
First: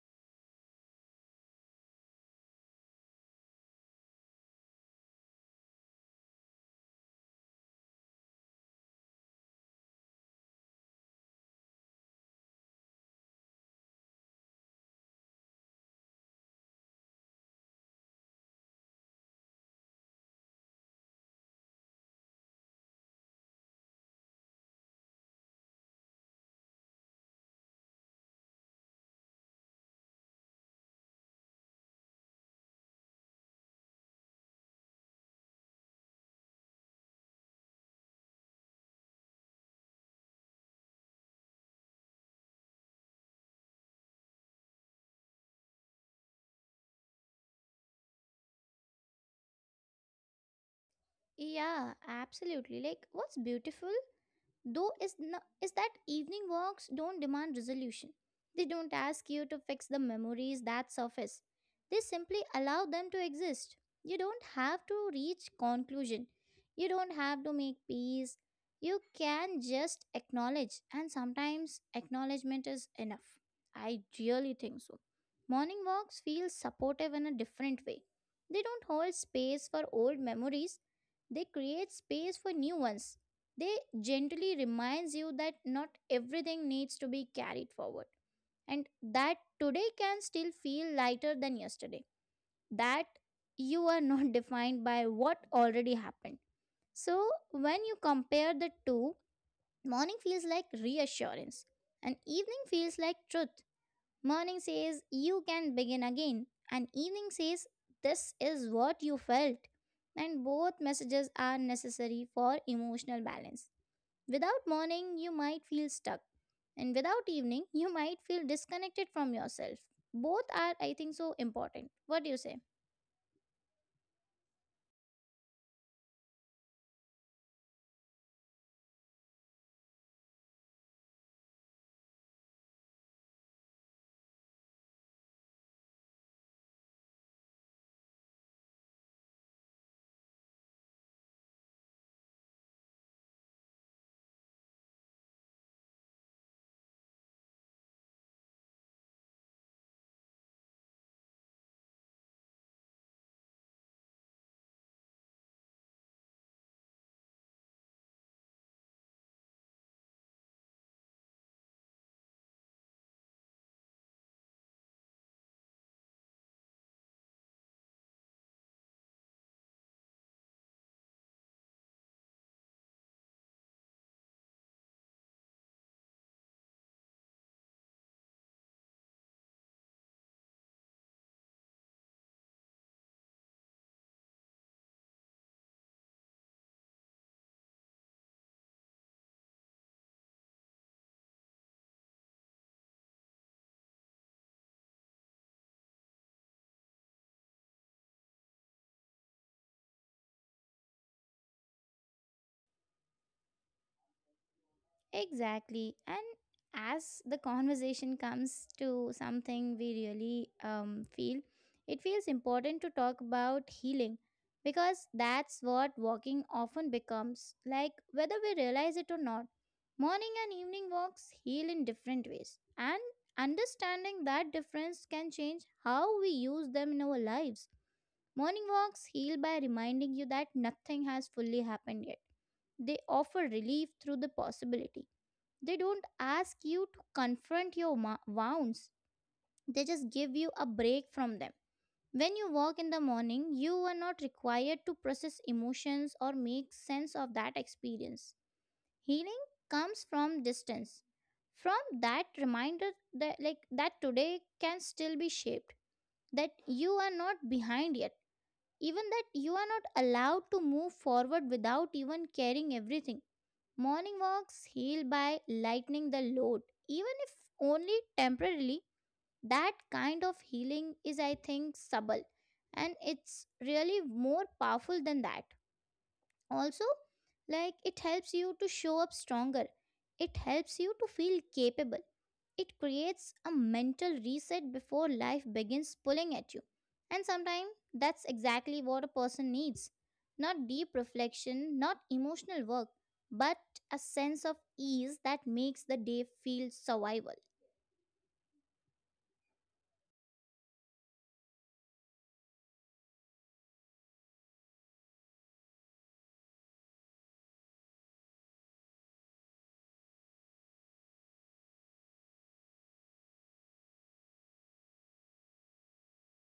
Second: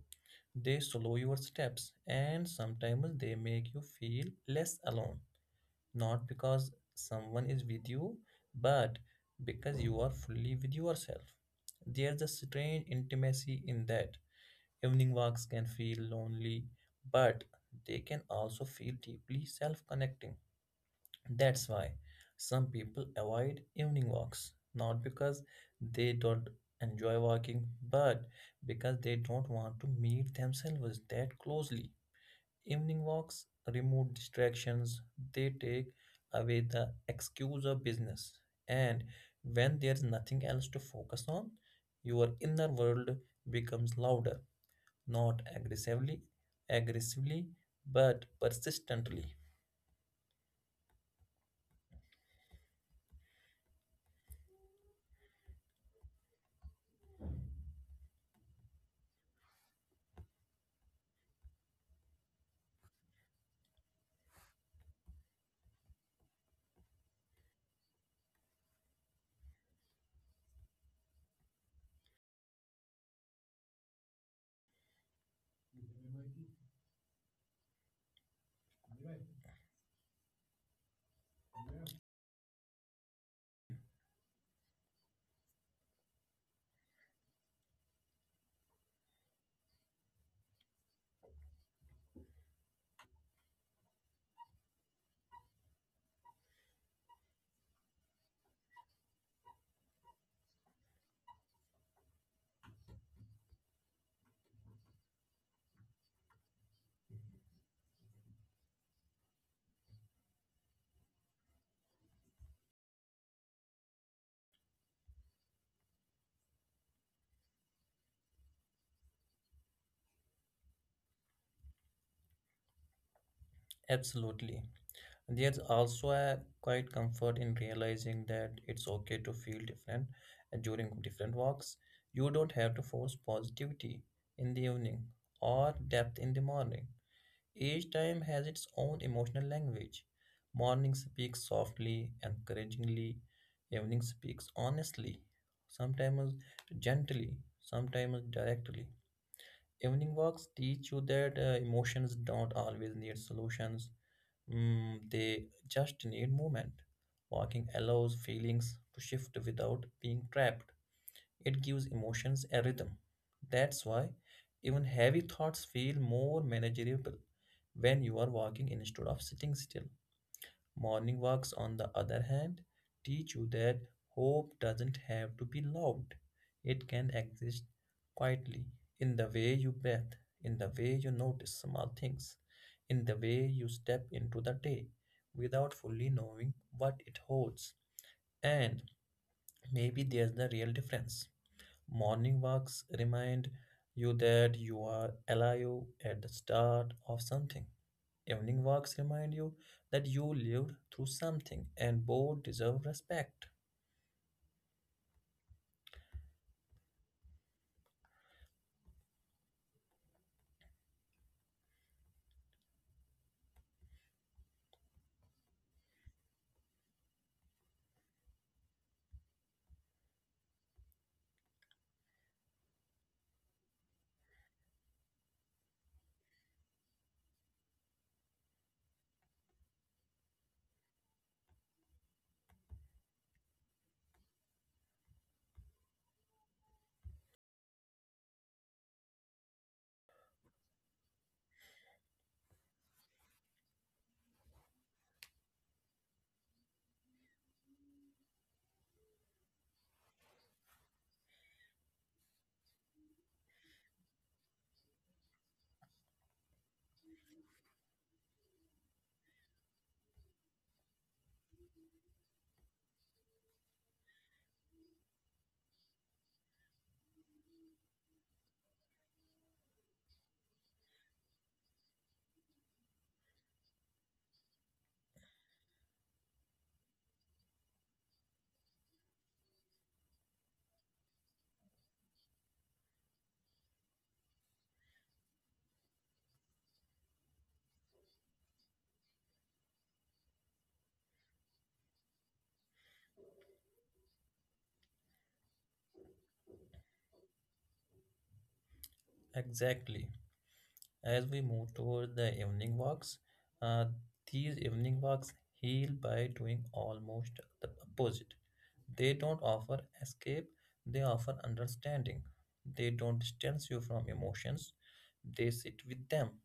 Speaker 2: They slow your steps, and sometimes they make you feel less alone. Not because someone is with you, but because you are fully with yourself. There's a strange intimacy in that. Evening walks can feel lonely, but they can also feel deeply self connecting. That's why some people avoid evening walks, not because they don't enjoy walking, but because they don't want to meet themselves that closely. Evening walks remove distractions, they take away the excuse of business. And when there's nothing else to focus on, your inner world becomes louder, not aggressively, aggressively, but persistently.
Speaker 1: Yeah, absolutely. Like, what's beautiful, though, is, is that evening walks don't demand resolution. They don't ask you to fix the memories that surface, they simply allow them to exist. You don't have to reach conclusion, you don't have to make peace. You can just acknowledge, and sometimes acknowledgement is enough. I really think so. Morning walks feel supportive in a different way. They don't hold space for old memories, they create space for new ones. They gently reminds you that not everything needs to be carried forward, and that today can still feel lighter than yesterday. That you are not (laughs) defined by what already happened. So, when you compare the two, morning feels like reassurance, and evening feels like truth. Morning says, "You can begin again," and evening says, "This is what you felt." And both messages are necessary for emotional balance. Without morning, you might feel stuck, and without evening, you might feel disconnected from yourself. Both are, I think, so important. What do you say?
Speaker 2: Absolutely. There's also a quite comfort in realizing that it's okay to feel different during different walks. You don't have to force positivity in the evening or depth in the morning. Each time has its own emotional language. Morning speaks softly, encouragingly. Evening speaks honestly, sometimes gently, sometimes directly. Evening walks teach you that emotions don't always need solutions. Mm, they just need movement. Walking allows feelings to shift without being trapped. It gives emotions a rhythm. That's why even heavy thoughts feel more manageable when you are walking instead of sitting still. Morning walks, on the other hand, teach you that hope doesn't have to be loud. It can exist quietly, in the way you breathe, in the way you notice small things, in the way you step into the day without fully knowing what it holds. And maybe there's the real difference. Morning walks remind you that you are alive at the start of something. Evening walks remind you that you lived through something, and both deserve respect.
Speaker 1: Exactly. And as the conversation comes to something we really feel, it feels important to talk about healing because that's what walking often becomes, like whether we realize it or not. Morning and evening walks heal in different ways, and understanding that difference can change how we use them in our lives. Morning walks heal by reminding you that nothing has fully happened yet. They offer relief through the possibility. They don't ask you to confront your wounds, they just give you a break from them. When you walk in the morning, you are not required to process emotions or make sense of that experience. Healing comes from distance, from that reminder that like that today can still be shaped, that you are not behind yet, even that you are not allowed to move forward without even carrying everything. Morning walks heal by lightening the load, even if only temporarily. That kind of healing is, I think, subtle, and it's really more powerful than that also. Like, it helps you to show up stronger, it helps you to feel capable. It creates a mental reset before life begins pulling at you, and sometimes that's exactly what a person needs. Not deep reflection, not emotional work, but a sense of ease that makes the day feel survival.
Speaker 2: Exactly. As we move toward the evening walks, uh, these evening walks heal by doing almost the opposite. They don't offer escape, they offer understanding. They don't distance you from emotions, they sit with them.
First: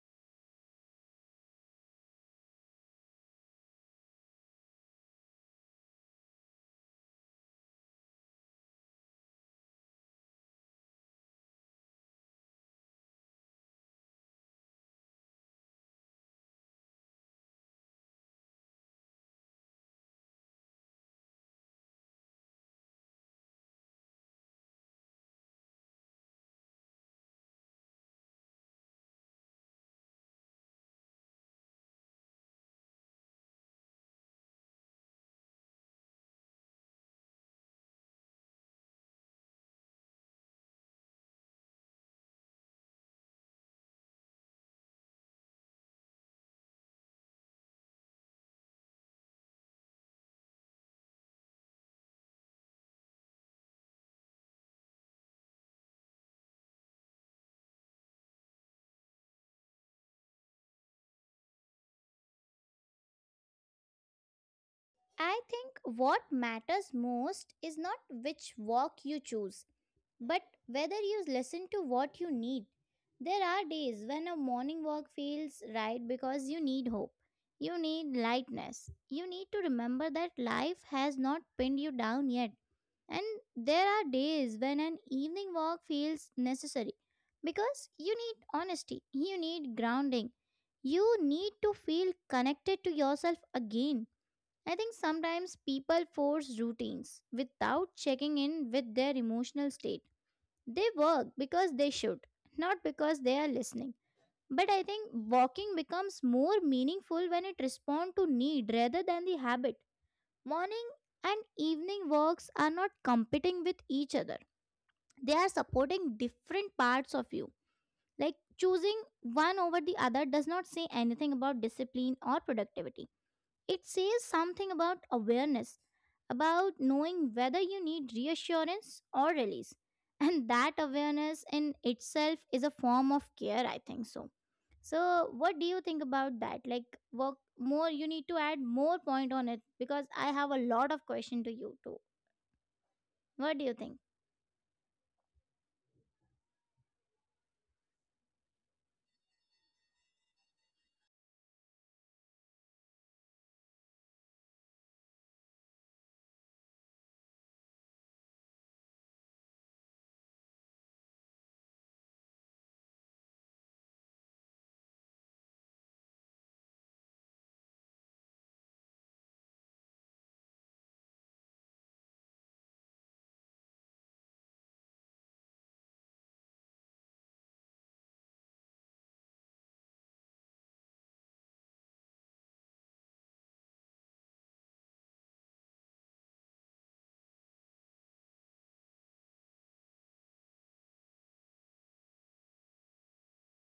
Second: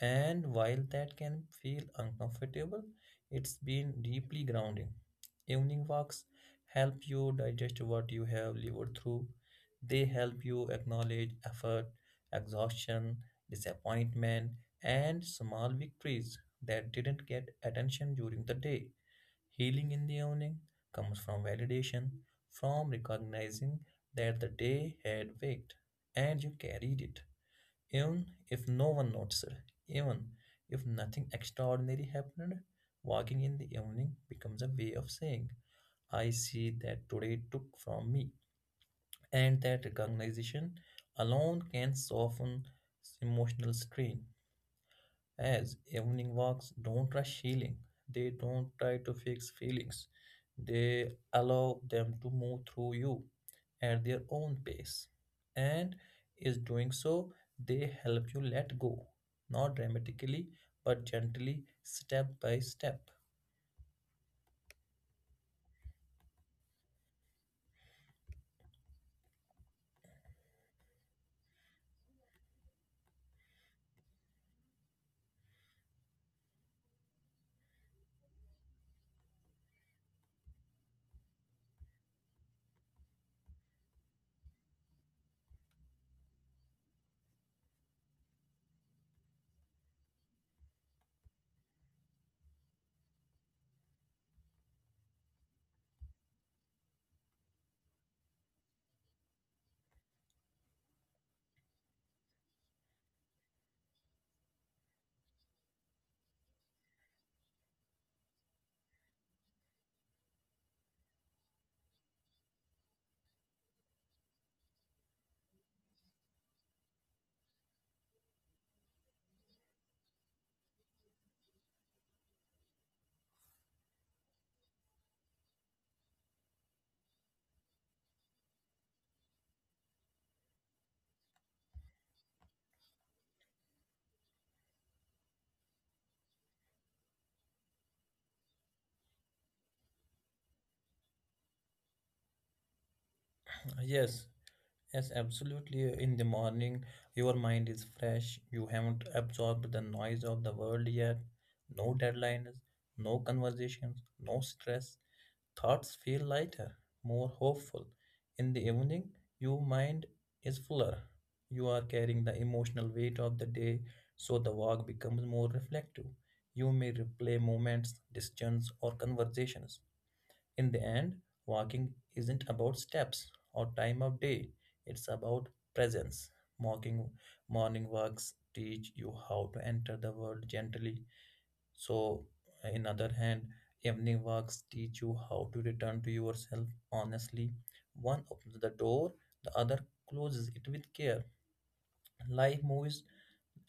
Speaker 2: And while that can feel uncomfortable, it's been deeply grounding. Evening walks help you digest what you have lived through. They help you acknowledge effort, exhaustion, disappointment, and small victories that didn't get attention during the day. Healing in the evening comes from validation, from recognizing that the day had waked and you carried it. Even if no one noticed, even if nothing extraordinary happened, walking in the evening becomes a way of saying, I see that today took from me. And that recognition alone can soften emotional strain. As evening walks don't rush healing, they don't try to fix feelings, they allow them to move through you at their own pace. And is doing so, they help you let go, not dramatically, but gently, step by step.
Speaker 1: I think what matters most is not which walk you choose, but whether you listen to what you need. There are days when a morning walk feels right because you need hope. You need lightness. You need to remember that life has not pinned you down yet. And there are days when an evening walk feels necessary because you need honesty, you need grounding, you need to feel connected to yourself again. I think sometimes people force routines without checking in with their emotional state. They work because they should, not because they are listening. But I think walking becomes more meaningful when it responds to need rather than the habit. Morning and evening walks are not competing with each other. They are supporting different parts of you. Like choosing one over the other does not say anything about discipline or productivity. It says something about awareness, about knowing whether you need reassurance or release. (laughs) And that awareness in itself is a form of care, I think so. So, what do you think about that? Like, work more, you need to add more point on it because I have a lot of question to you too. What do you think?
Speaker 2: Yes, yes, absolutely. In the morning, your mind is fresh. You haven't absorbed the noise of the world yet. No deadlines, no conversations, no stress. Thoughts feel lighter, more hopeful. In the evening, your mind is fuller. You are carrying the emotional weight of the day, so the walk becomes more reflective. You may replay moments, decisions, or conversations. In the end, walking isn't about steps or time of day, it's about presence. Walking, morning walks teach you how to enter the world gently. So, in other hand, evening walks teach you how to return to yourself honestly. One opens the door, the other closes it with care. Life moves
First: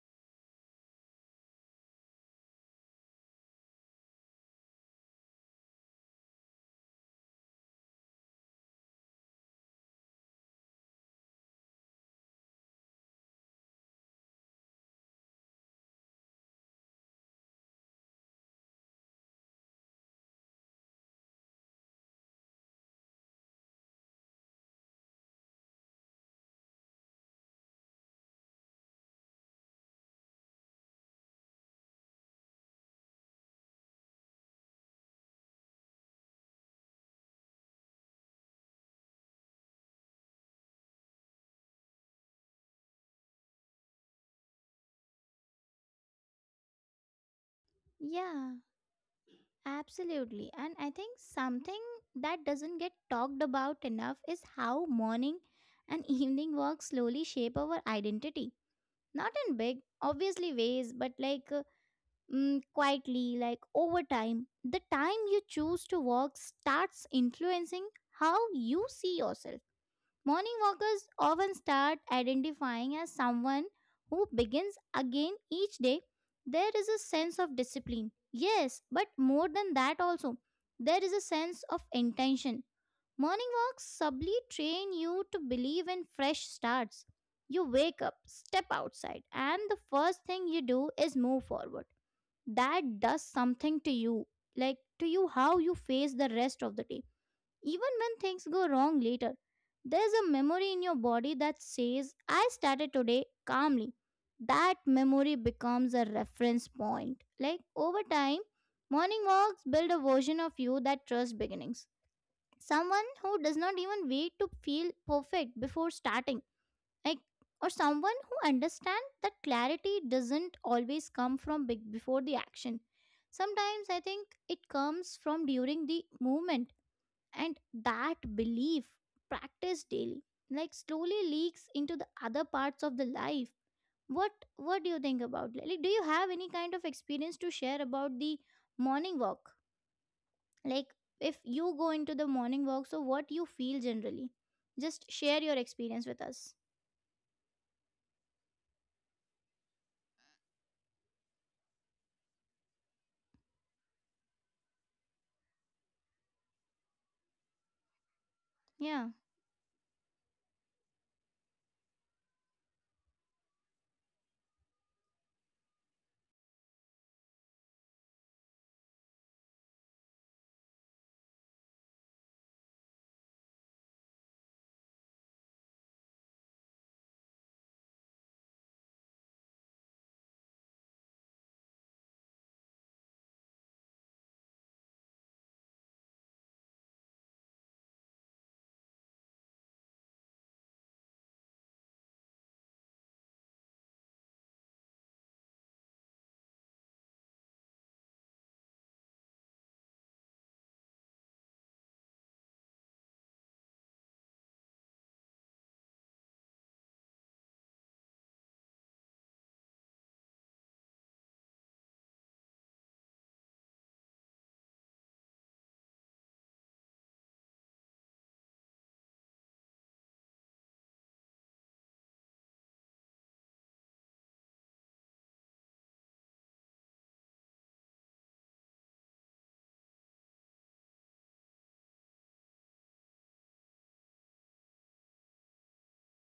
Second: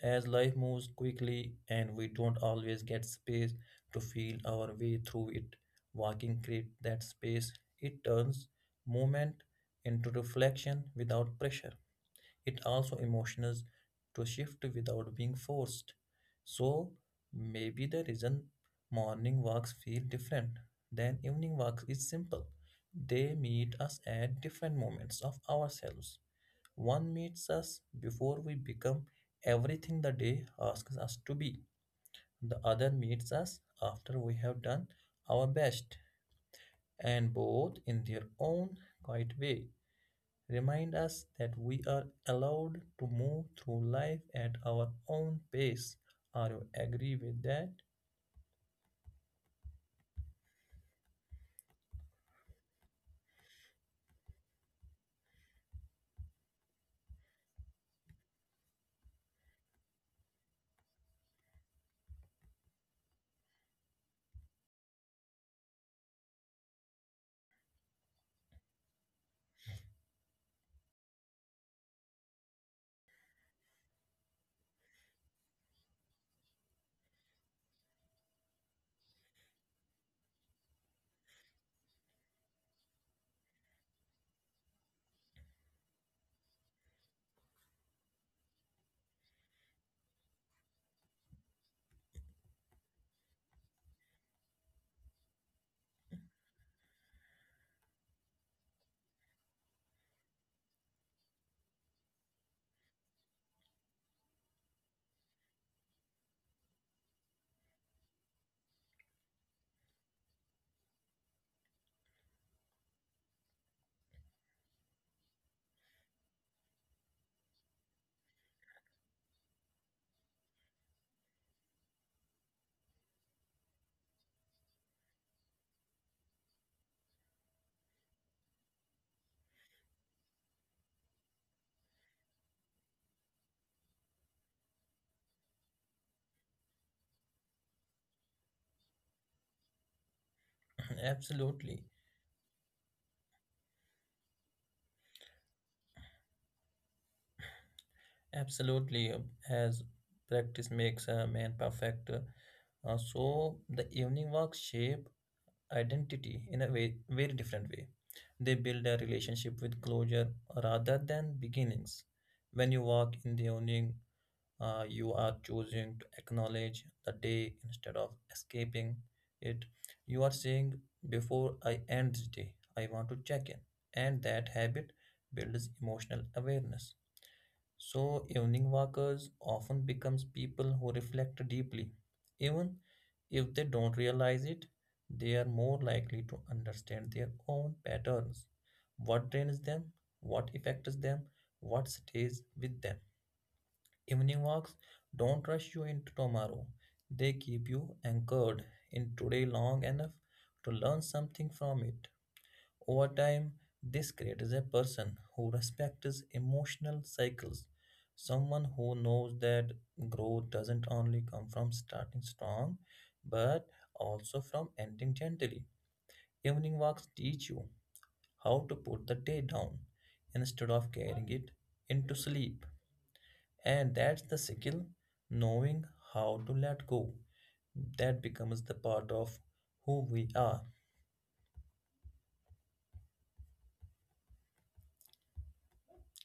Speaker 2: as life moves quickly, and we don't always get space to feel our way through it. Walking creates that space. It turns movement into reflection without pressure. It also emotions to shift without being forced. So maybe the reason morning walks feel different than evening walks is simple. They meet us at different moments of ourselves. One meets us before we become everything the day asks us to be. The other meets us after we have done our best, and both, in their own quiet way, remind us that we are allowed to move through life at our own pace. Are you agree with that?
Speaker 1: Yeah, absolutely. And I think something that doesn't get talked about enough is how morning and (laughs) evening work slowly shape our identity, not in big obviously ways but like quietly. Like, over time the time you choose to walk starts influencing how you see yourself. Morning walkers often start identifying as someone who begins again each day. There is a sense of discipline, yes, but more than that also, there is a sense of intention. Morning walks subtly train you to believe in fresh starts. You wake up, step outside, and the first thing you do is move forward. That does something to you, like to you how you face the rest of the day. Even when things go wrong later, there's a memory in your body that says, "I started today calmly." That memory becomes a reference point. Like over time, morning walks build a version of you that trusts beginnings, someone who does not even wait to feel perfect before starting, like, or someone who understands that clarity doesn't always come from big before the action. Sometimes I think it comes from during the movement. And that belief, practice daily, like, slowly leaks into the other parts of the life. What do you think about, like, do you have any kind of experience to share about the morning walk, like,
Speaker 2: (clears throat)
Speaker 1: if you go
Speaker 2: Absolutely,
Speaker 1: into the morning walk, so what you feel generally? Just share your experience with us.
Speaker 2: absolutely. As practice makes a man perfect. So the evening walk shape identity in a way, very different way. They build
Speaker 1: Yeah,
Speaker 2: a relationship with closure rather than beginnings. When you walk in the evening, you are choosing to acknowledge the day instead of escaping it. You are saying, Before I end this day, I want to check in. And that habit builds emotional awareness. So evening walkers often becomes people who reflect deeply. Even if they don't realize it, they are more likely to understand their own patterns. What drains them, what affects them, what stays with them. Evening walks don't rush you into tomorrow. They keep you anchored in today long enough to learn something from it. Over time, this creates a person who respects emotional cycles, someone who knows that growth doesn't only come from starting strong, but also from ending gently. Evening walks teach you how to put the day down instead of carrying it into sleep. And that's the skill, knowing how to let go. That becomes the part of who we are.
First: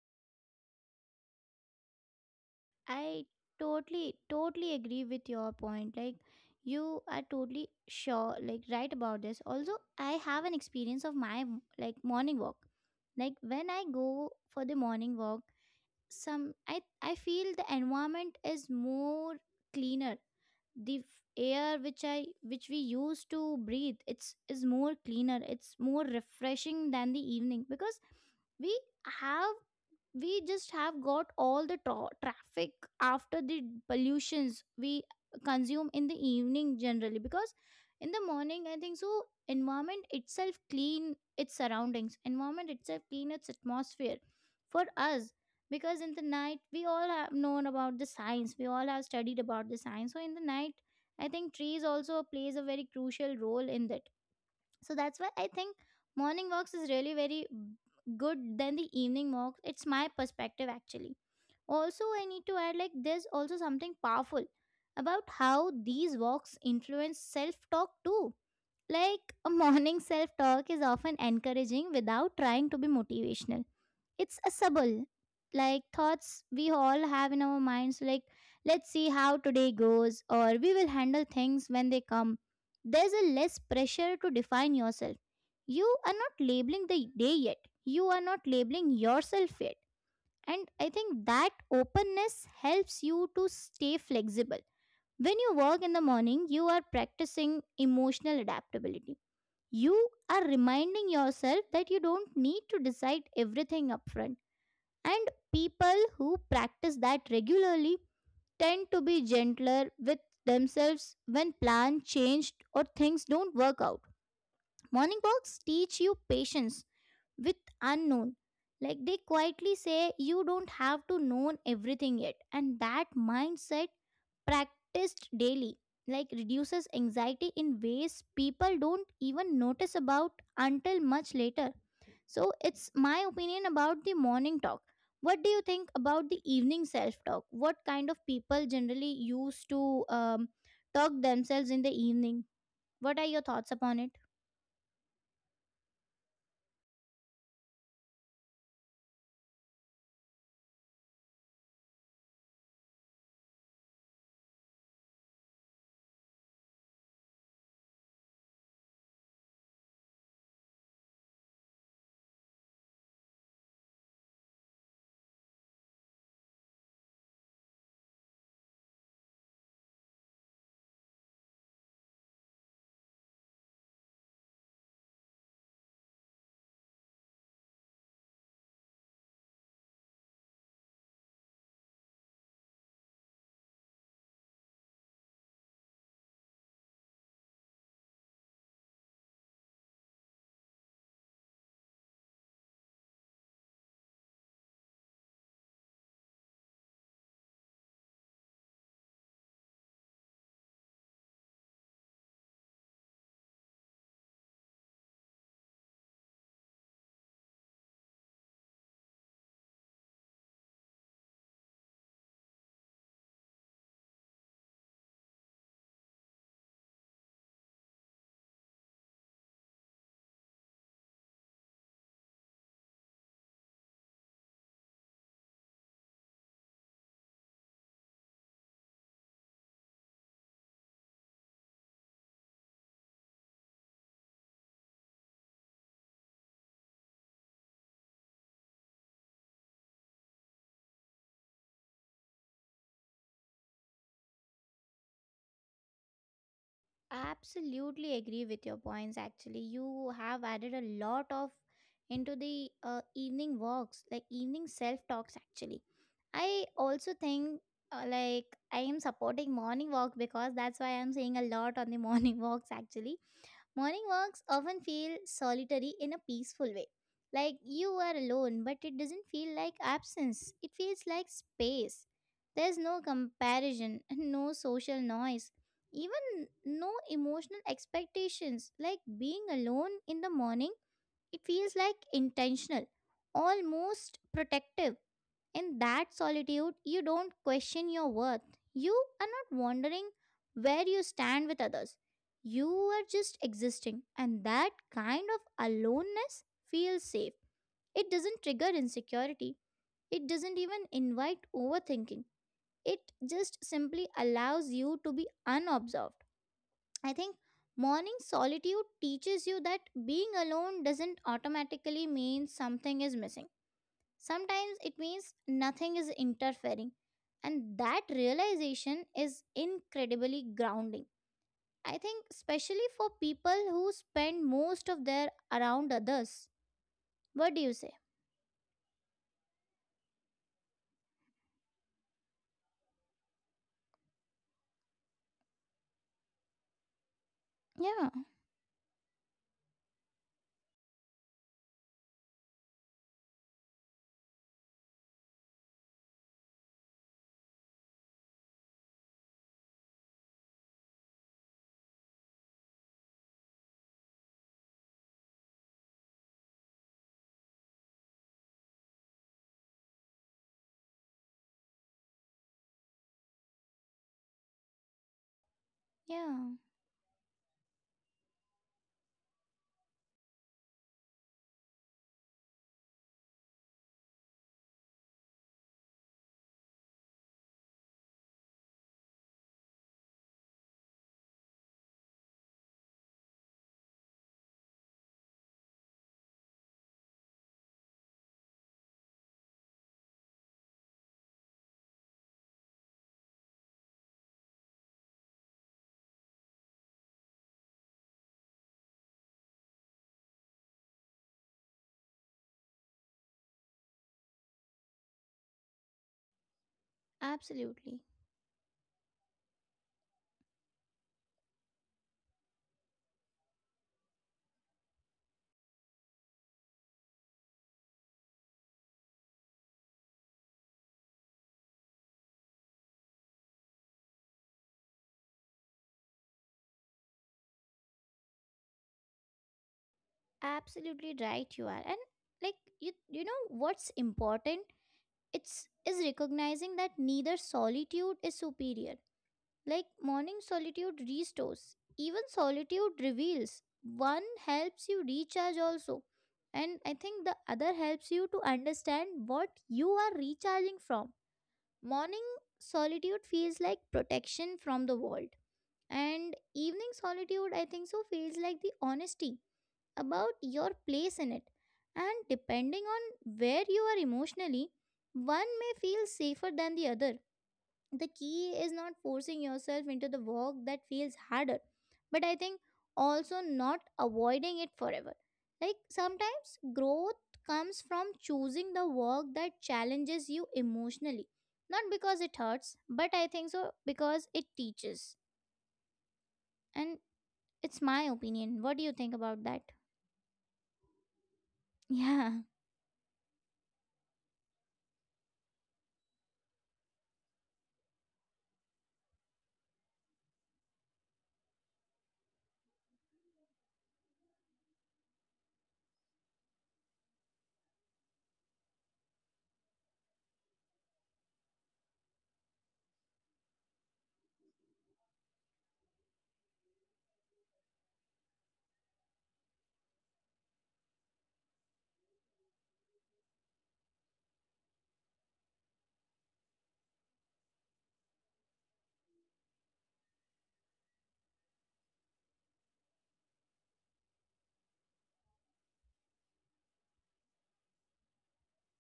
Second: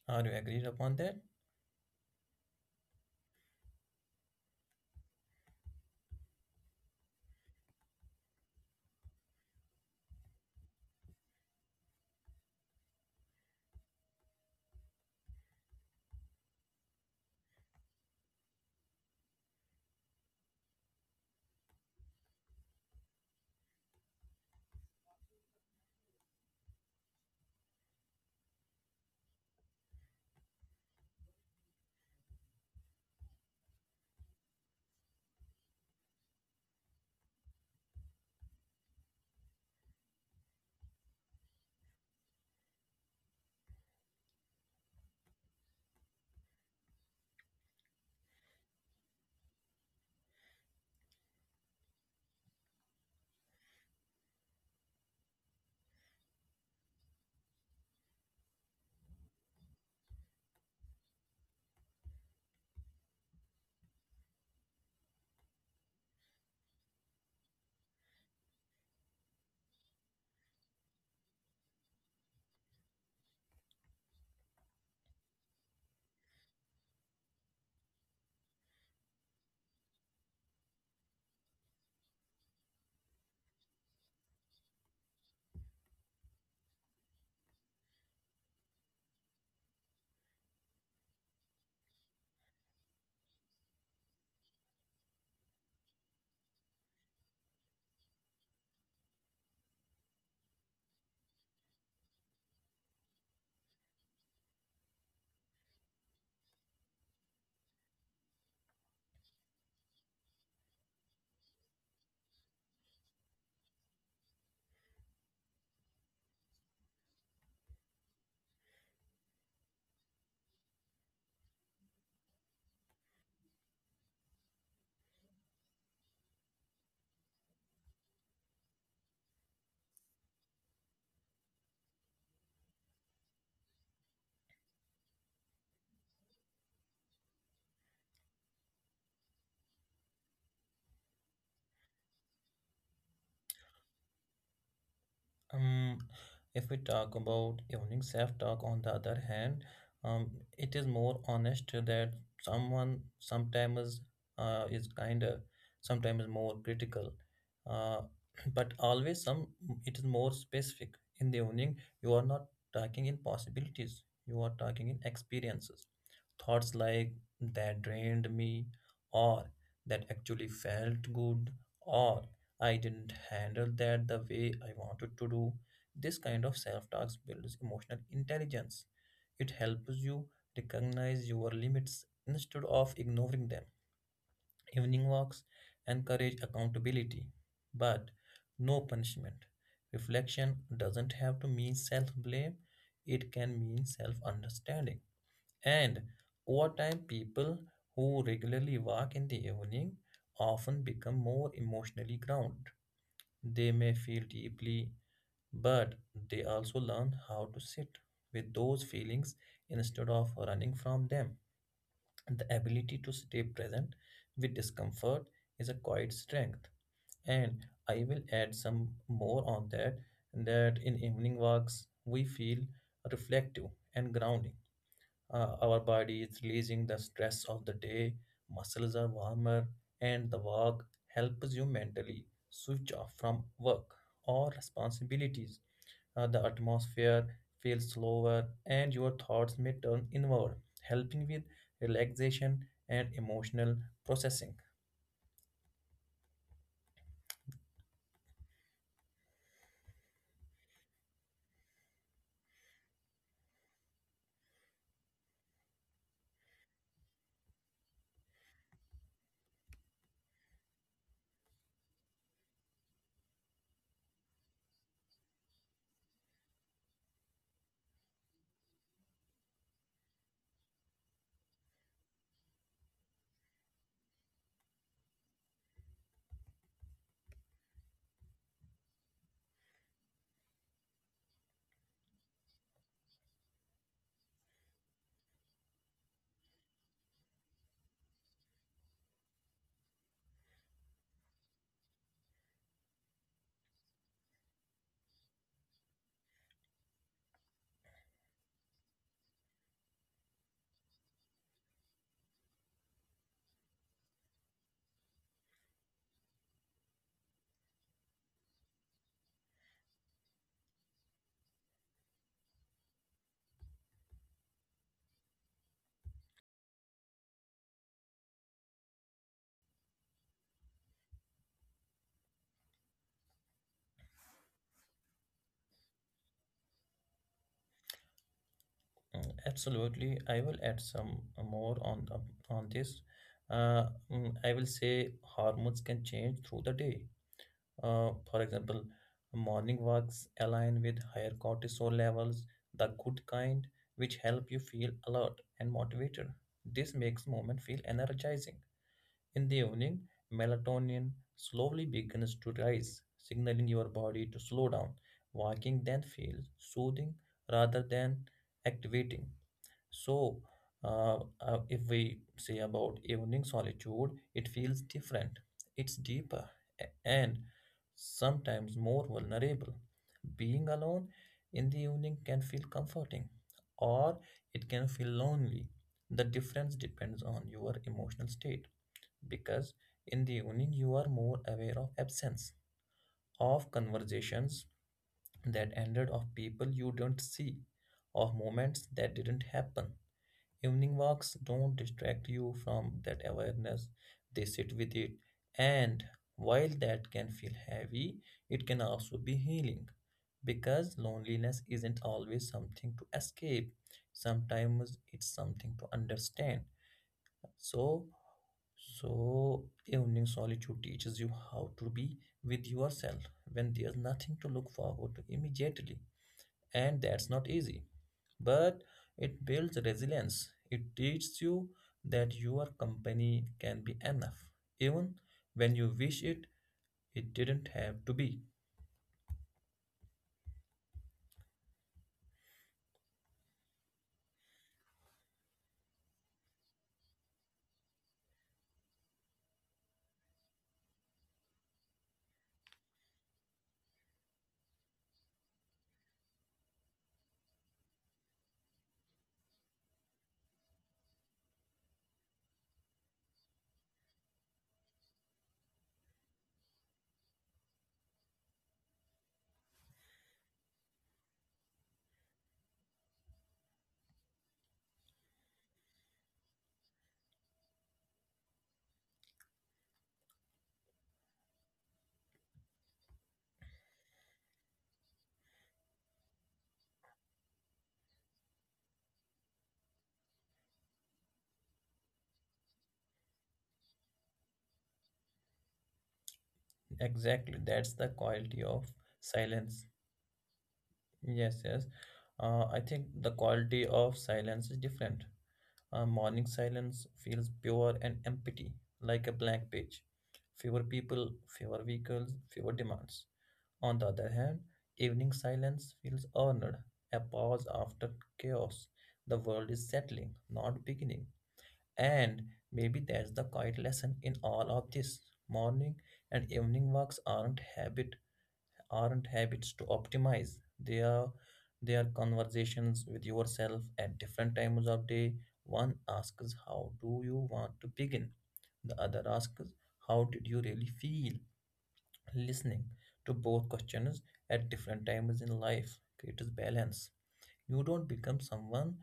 Speaker 2: Are you agreed upon that?
Speaker 1: I totally, totally agree with your point. Like, you are totally sure, like, right about this. Also, I have an experience of my, like, morning walk. Like, when I go for the morning walk, some I feel the environment is more cleaner, the f- air which I which we used to breathe, it's is more cleaner, it's more refreshing than the evening because we have we just have got all the traffic after the pollutions we consume in the evening generally, because in the morning I think so environment itself clean its surroundings, environment itself clean its atmosphere for us, because in the night we all have known about the science, we all have studied about the science, so in the night I think trees also plays a very crucial role in that. So that's why I think morning walks is really very good than the evening walks. It's my perspective actually. Also, I need to add, like, there's also something powerful about how these walks influence self talk too. Like a morning (laughs) self talk is often encouraging without trying to be motivational. It's a subtle, like, thoughts we all have in our minds, like, let's see how today goes, or we will handle things when they come. There's a less pressure to define yourself. You are not labeling the day yet, you are not labeling yourself yet. And I think that openness helps you to stay flexible. When you work in the morning, you are practicing emotional adaptability. You are reminding yourself that you don't need to decide everything upfront, and people who practice that regularly tend to be gentler with themselves when plans change or things don't work out. Morning walks teach you patience with unknown. Like they quietly say, you don't have to know everything yet. And that mindset, practiced daily, like, reduces anxiety in ways people don't even notice about until much later. So it's my opinion about the morning talk. What do you think about the evening self talk? What kind of people generally used to talk themselves in the evening? What are your thoughts upon it?
Speaker 2: Um, if we talk about evening self-talk, on the other hand, um, it is more honest that someone sometimes is kinder, sometimes more critical, uh, (clears throat) but always some it is more specific. In the evening, you are not talking in possibilities, you are talking in experiences. Thoughts like that drained me, or that actually felt good, or I didn't handle that the way I wanted to do. This kind of self talk builds emotional intelligence. It helps you recognize your limits instead of ignoring them. Evening walks encourage accountability, but no punishment. Reflection doesn't have to mean self blame, it can mean self understanding. And over time, people who regularly walk in the evening often become more emotionally grounded. They may feel deeply, but they also learn how to sit with those feelings instead of running from them. The ability to stay present with discomfort is a quiet strength. And I will add some more on that, that in evening walks we feel reflective and grounding. Our body is releasing the stress of the day, muscles are warmer, and the walk helps you mentally switch off from work or responsibilities. The atmosphere feels slower, and your thoughts may turn inward, helping with relaxation and emotional processing.
Speaker 1: Absolutely agree with your points. Actually, you have added a lot of into the evening walks, like evening self talks. Actually, I also think like, I am supporting morning walk because that's why I'm saying a lot on the (laughs) morning walks. Actually, morning walks often feel solitary in a peaceful way. Like you are alone, but it doesn't feel like absence. It feels like space. There's no comparison, (laughs) no social noise, even no emotional expectations. Like being alone in the morning, it feels like intentional, almost protective. In that solitude, you don't question your worth. You are not wondering where you stand with others. You are just existing, and that kind of aloneness feels safe. It doesn't trigger insecurity, it doesn't even invite overthinking. It just simply allows you to be unobserved. I think morning solitude teaches you that being alone doesn't automatically mean something is missing. Sometimes it means nothing is interfering. And that realization is incredibly grounding. I think, especially for people who spend most of their around others. What do you say?
Speaker 2: Mm, absolutely, I will add some more on the on this. I will say hormones can change through the day.
Speaker 1: Yeah,
Speaker 2: For example, morning walks align with higher cortisol levels, the good kind, which help you feel alert and motivated. This makes movement feel energizing. In the evening, melatonin slowly begins to rise, signaling your body to slow down. Walking then feels soothing rather than activating. So, if we say about evening solitude, it feels different, it's deeper,
Speaker 1: yeah,
Speaker 2: and sometimes more vulnerable. Being alone in the evening can feel comforting, or it can feel lonely. The difference depends on your emotional state, because in the evening you are more aware of absence, of conversations that ended, of people you don't see, of moments that didn't happen. Evening walks don't distract you from that awareness, they sit with it. And while that can feel heavy, it can also be healing, because loneliness isn't always something to escape, sometimes it's something to understand.
Speaker 1: absolutely.
Speaker 2: So, so, evening solitude teaches you how to be with yourself when there's nothing to look forward to immediately, and that's not easy. But it builds resilience. It teaches you that your company can be enough. Even when you wish it, it didn't have to be.
Speaker 1: Absolutely right, you are. And, like, you know what's important? It's is recognizing that neither solitude is superior. Like morning solitude restores, even solitude reveals. One helps you recharge also, and I think the other helps you to understand what you are recharging from. Morning solitude feels like protection from the world, and evening solitude I think so feels like the honesty about your place in it. And depending on where you are emotionally, one may feel safer than the other. The key is not forcing yourself into the work that feels harder, but I think also not avoiding it forever. Like sometimes growth comes from choosing the work that challenges you emotionally. Not because it hurts, but I think so because it teaches. And
Speaker 2: Exactly.
Speaker 1: it's
Speaker 2: That's
Speaker 1: my
Speaker 2: the quality
Speaker 1: opinion. What do
Speaker 2: of
Speaker 1: you think about that? (laughs)
Speaker 2: silence. Yes, yes.
Speaker 1: Yeah.
Speaker 2: I think the quality of silence is different. Morning silence feels pure and empty, like a blank page. Fewer people, fewer vehicles, fewer demands. On the other hand, evening silence feels earned, a pause after chaos. The world is settling, not beginning. And maybe that's the quiet lesson in all of this. Morning and evening walks aren't habit aren't habits to optimize. They are conversations with yourself at different times of day. One asks, how do you want to begin? The other asks, how did you really feel? Listening to both questions at different times in life creates balance. You don't become someone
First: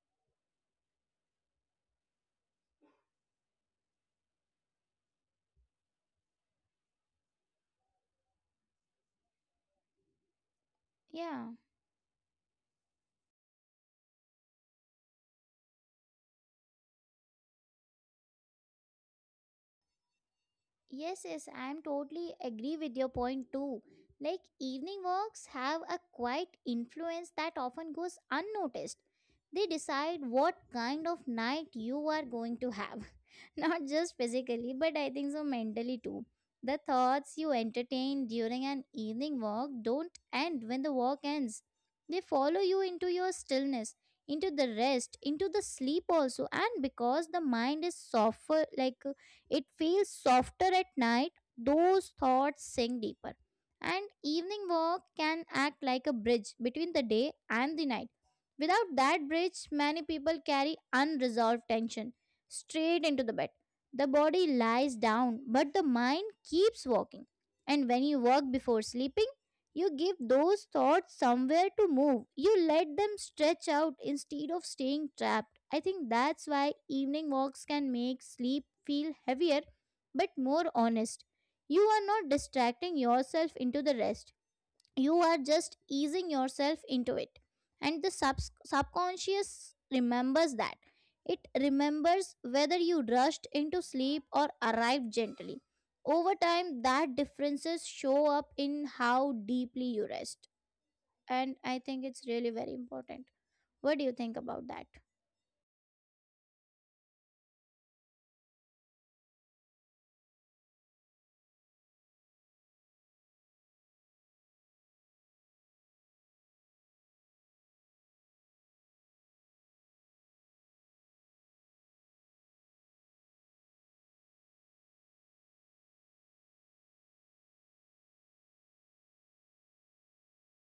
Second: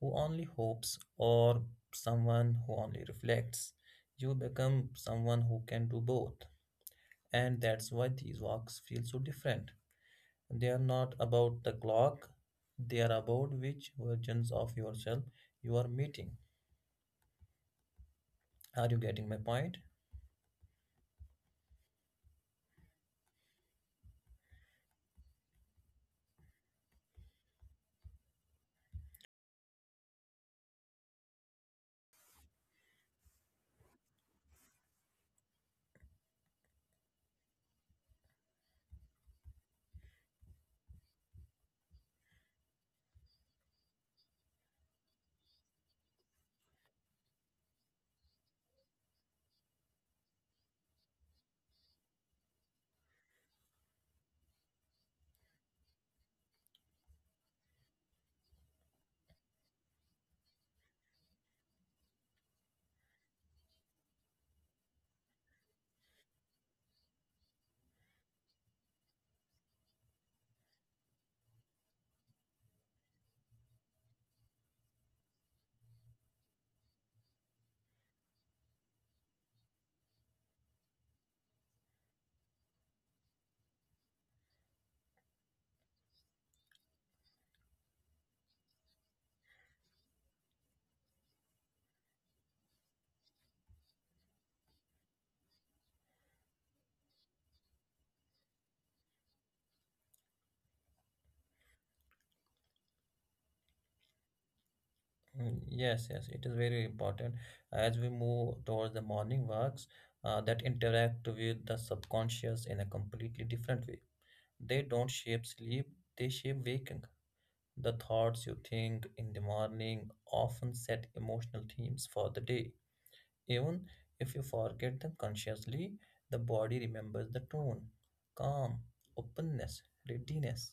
Speaker 2: who only hopes or someone who only reflects. You become someone who can do both. And that's why these walks feel so different. They are not
Speaker 1: Yeah.
Speaker 2: about the clock, they are about which versions of yourself you are meeting. Are you getting my point?
Speaker 1: Yes, yes, I am totally agree with your point too. Like evening works have a quiet influence that often goes unnoticed. They decide what kind of night you are going to have. (laughs) Not just physically, but I think so mentally too. The thoughts you entertain during an evening walk don't end when the walk ends. They follow you into your stillness, into the rest, into the sleep also, and because the mind is softer, like, it feels softer at night, those thoughts sink deeper. And evening walk can act like a bridge between the day and the night. Without that bridge, many people carry unresolved tension straight into the bed. The body lies down, but the mind keeps walking. And when you walk before sleeping, you give those thoughts somewhere to move. You let them stretch out instead of staying trapped. I think that's why evening walks can make sleep feel heavier but more honest. You are not distracting yourself into the rest, you are just easing yourself into it, and the subconscious remembers that. It remembers whether you rushed into sleep or arrived gently. Over time that differences show up in how deeply you rest, and I think it's really very important. What do you think about that?
Speaker 2: Yes, yes, it is very important as we move towards the morning walks that interact with the subconscious in a completely different way. They don't shape sleep, they shape waking. The thoughts you think in the morning often set emotional themes for the day. Even if you forget them consciously, the body remembers the tone, calm, openness, readiness.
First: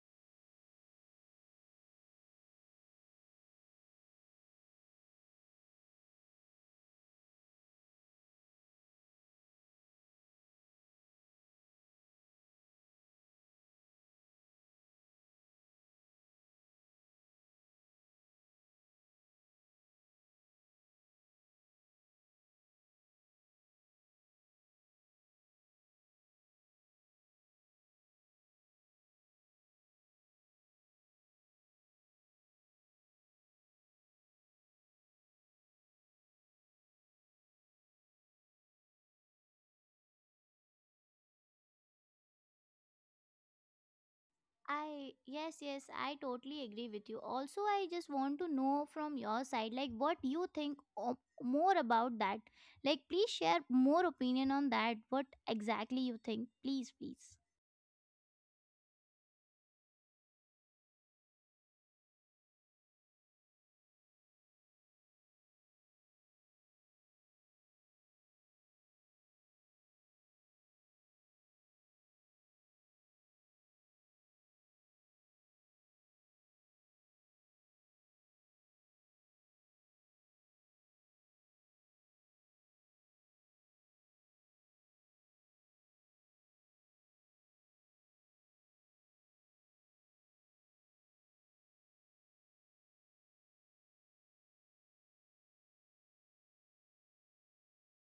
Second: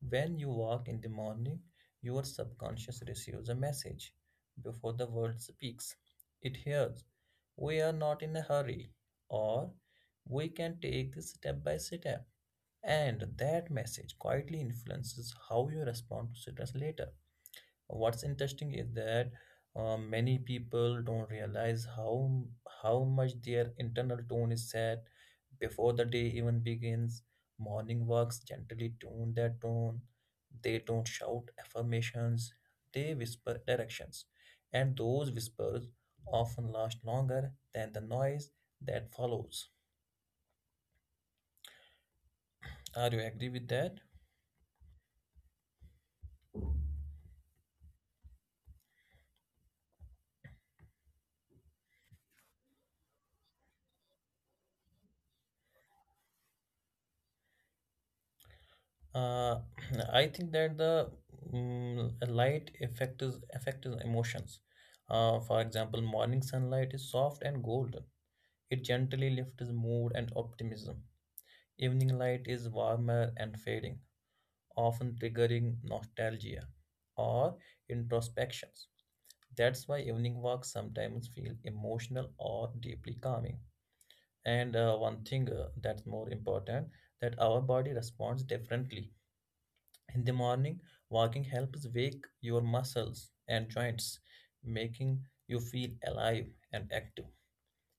Speaker 2: When you walk in the morning, your subconscious receives a message before the world speaks. It hears, we are not in a hurry, or we can take this step by step. And that message quietly influences how you respond to stress later. What's interesting is that many people don't realize how much their internal tone is set before the day even begins. Morning walks gently tune their tone. They don't shout affirmations. They whisper directions, and those whispers often last longer than the noise that follows. Are you agree with that?
Speaker 1: I, yes, yes, I totally agree with you. Also I just want to know from your side, like, what you think more about that. Like please share more opinion on that, what exactly you think. Please, please.
Speaker 2: Uh, (clears throat) I think that the light effect is affects emotions. For example, morning sunlight is soft and golden. It gently lifts mood and optimism. Evening light is warmer and fading, often triggering nostalgia or introspections. That's why evening walks sometimes feel emotional or deeply calming. And one thing that's more important, that our body responds differently. In the morning, walking helps wake your muscles and joints, making you feel alive and active.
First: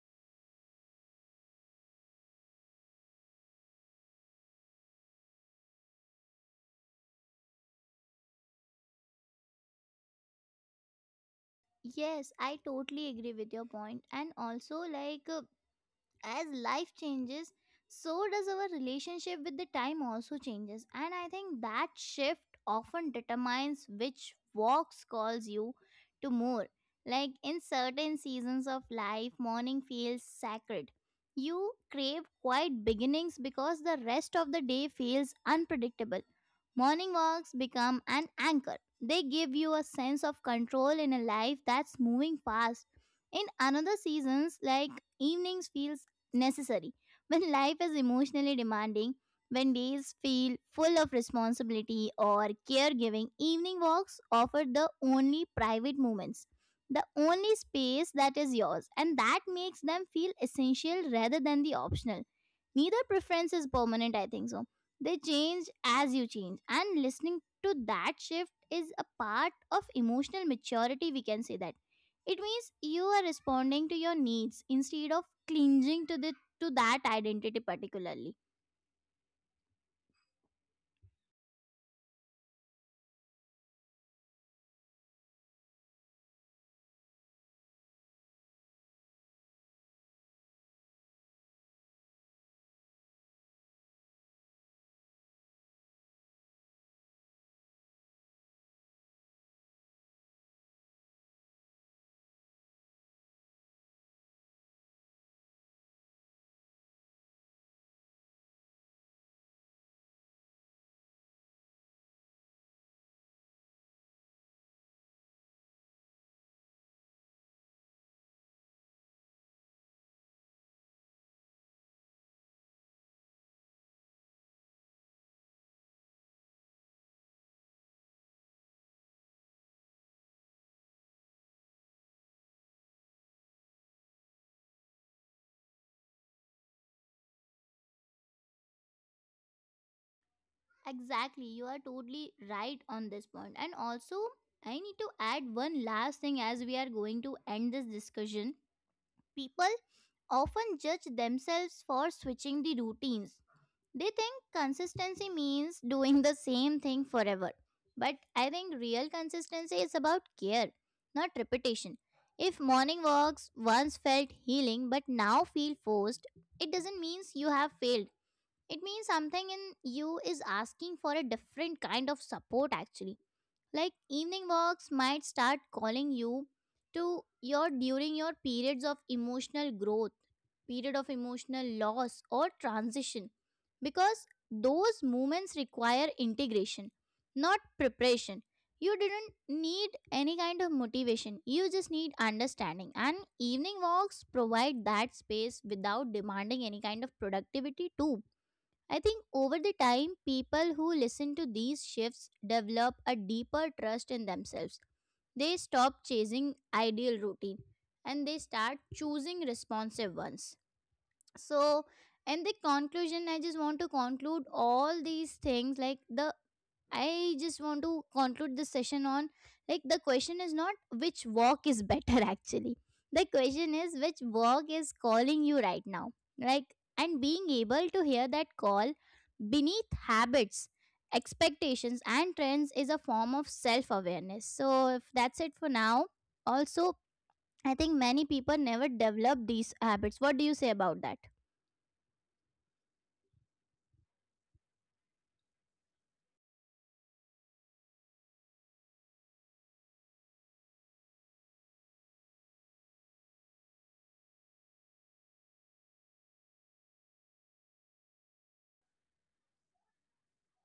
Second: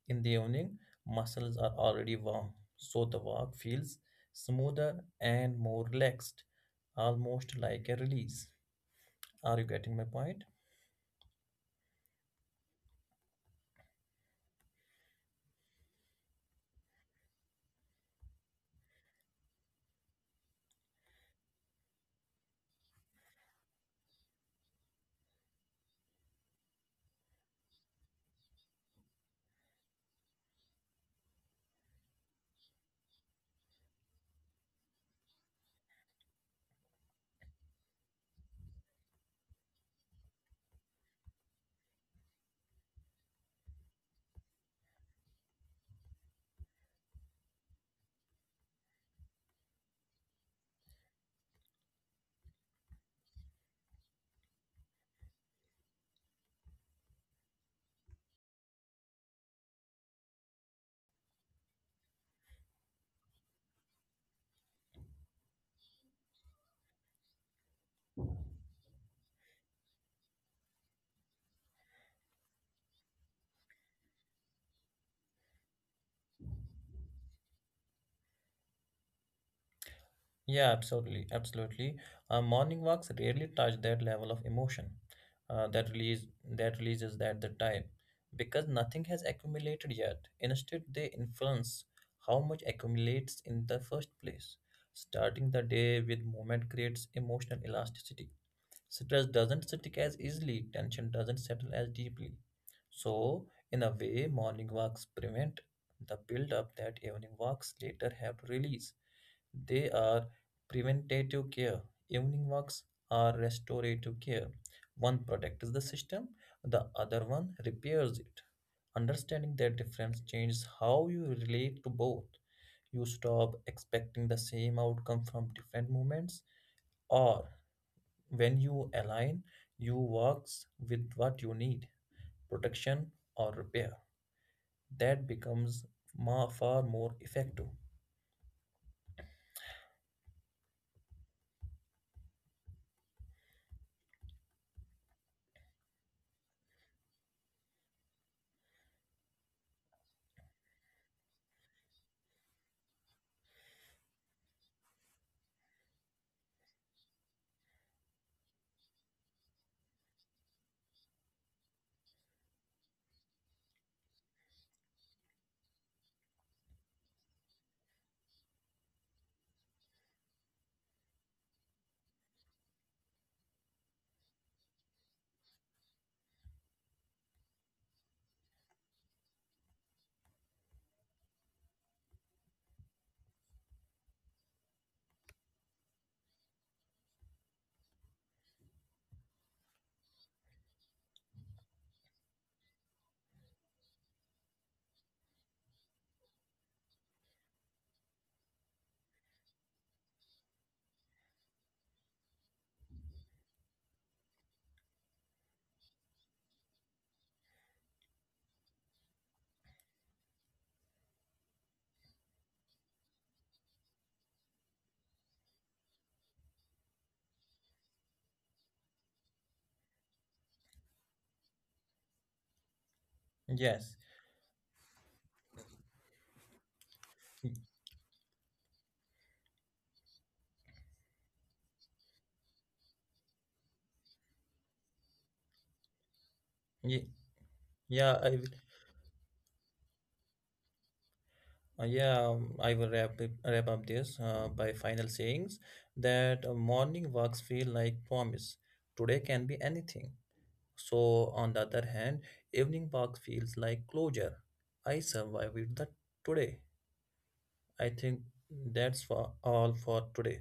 Speaker 2: In the evening, muscles are already warm, so the walk feels smoother and more relaxed, almost like a release. Are you getting my point?
Speaker 1: Yes, I totally agree with your point, and also like, as life changes, so does our relationship with the time also changes, and I think that shift often determines which walks calls you to more. Like in certain seasons of life morning feels sacred. You crave quiet beginnings because the rest of the day feels unpredictable. Morning walks become an anchor, they give you a sense of control in a life that's moving fast. In another seasons, like, evenings feel necessary. When life is emotionally demanding, when days feel full of responsibility or caregiving, evening walks offer the only private moments, the only space that is yours, and that makes them feel essential rather than the optional. Neither preference is permanent, I think so. They change as you change, and listening to that shift is a part of emotional maturity, we can say that. It means you are responding to your needs instead of clinging to the to that identity particularly.
Speaker 2: Yeah, absolutely, absolutely. Morning walks rarely touch that level of emotion, that release that releases at the time, because nothing has accumulated yet. Instead, they influence how much accumulates in the first place. Starting the day with movement creates emotional elasticity. Stress doesn't stick as easily. Tension doesn't settle as deeply. So, in a way, morning walks prevent the build-up that evening walks later have to release. They are preventative care. Evening walks are restorative care. One protects the system, the other one repairs it. Understanding that difference changes how you relate to both. You stop expecting the same outcome from different movements, or when you align, you works with what you need, protection or repair. That becomes far more effective.
Speaker 1: Exactly, you are totally right on this point. And also, I need to add one last thing as we are going to end this discussion. People often judge themselves for switching the routines. They think consistency means doing the same thing forever. But I think real consistency is about care, not repetition. If morning walks once felt healing but now feel forced, it doesn't mean you have failed. It means something in you is asking for a different kind of support actually. Like evening walks might start calling you to your during your periods of emotional growth, period of emotional loss or transition, because those moments require integration, not preparation. You didn't need any kind of motivation. You just need understanding. And evening walks provide that space without demanding any kind of productivity too. I think over the time, people who listen to these shifts develop a deeper trust in themselves. They stop chasing ideal routine and they start choosing responsive ones. So, in the conclusion, I just want to conclude all these things like the I just want to conclude this session on, like, the question is not which walk is better (laughs) actually. The question is
Speaker 2: Yes.
Speaker 1: which walk is calling you right now. Like, and being able to hear that call beneath habits, expectations and trends is a form of self-awareness. So if that's it for now, also
Speaker 2: Ye-
Speaker 1: I think many
Speaker 2: Yeah, I
Speaker 1: people
Speaker 2: will.
Speaker 1: never develop these habits. What do you say about that?
Speaker 2: Yeah, I will wrap up this by final sayings that morning walks feel like promise. Today can be anything. So on the other hand, evening walk feels like closure. I survived the today. I think that's for all for today.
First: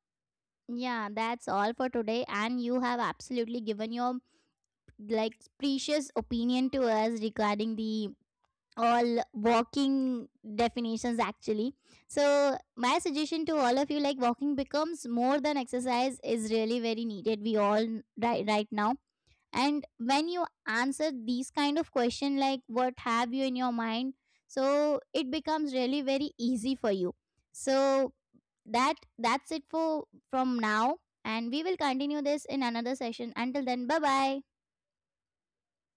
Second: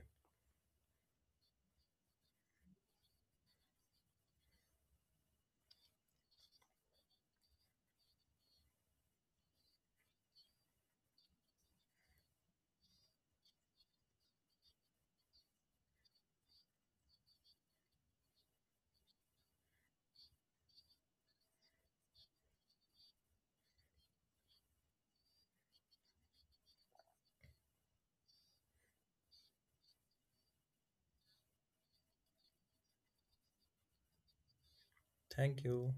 Speaker 1: Yeah, that's all for today, and you have absolutely given your, like, precious opinion to us regarding the all walking definitions actually. So my suggestion to all of you, like, walking becomes more than exercise is really very needed, we all, right now, and when you answer these kind of question, like, what have you in your mind, so it becomes really very easy for you. So that's it for from now, and we will continue this in another session. Until then, bye bye.
Speaker 2: Thank you.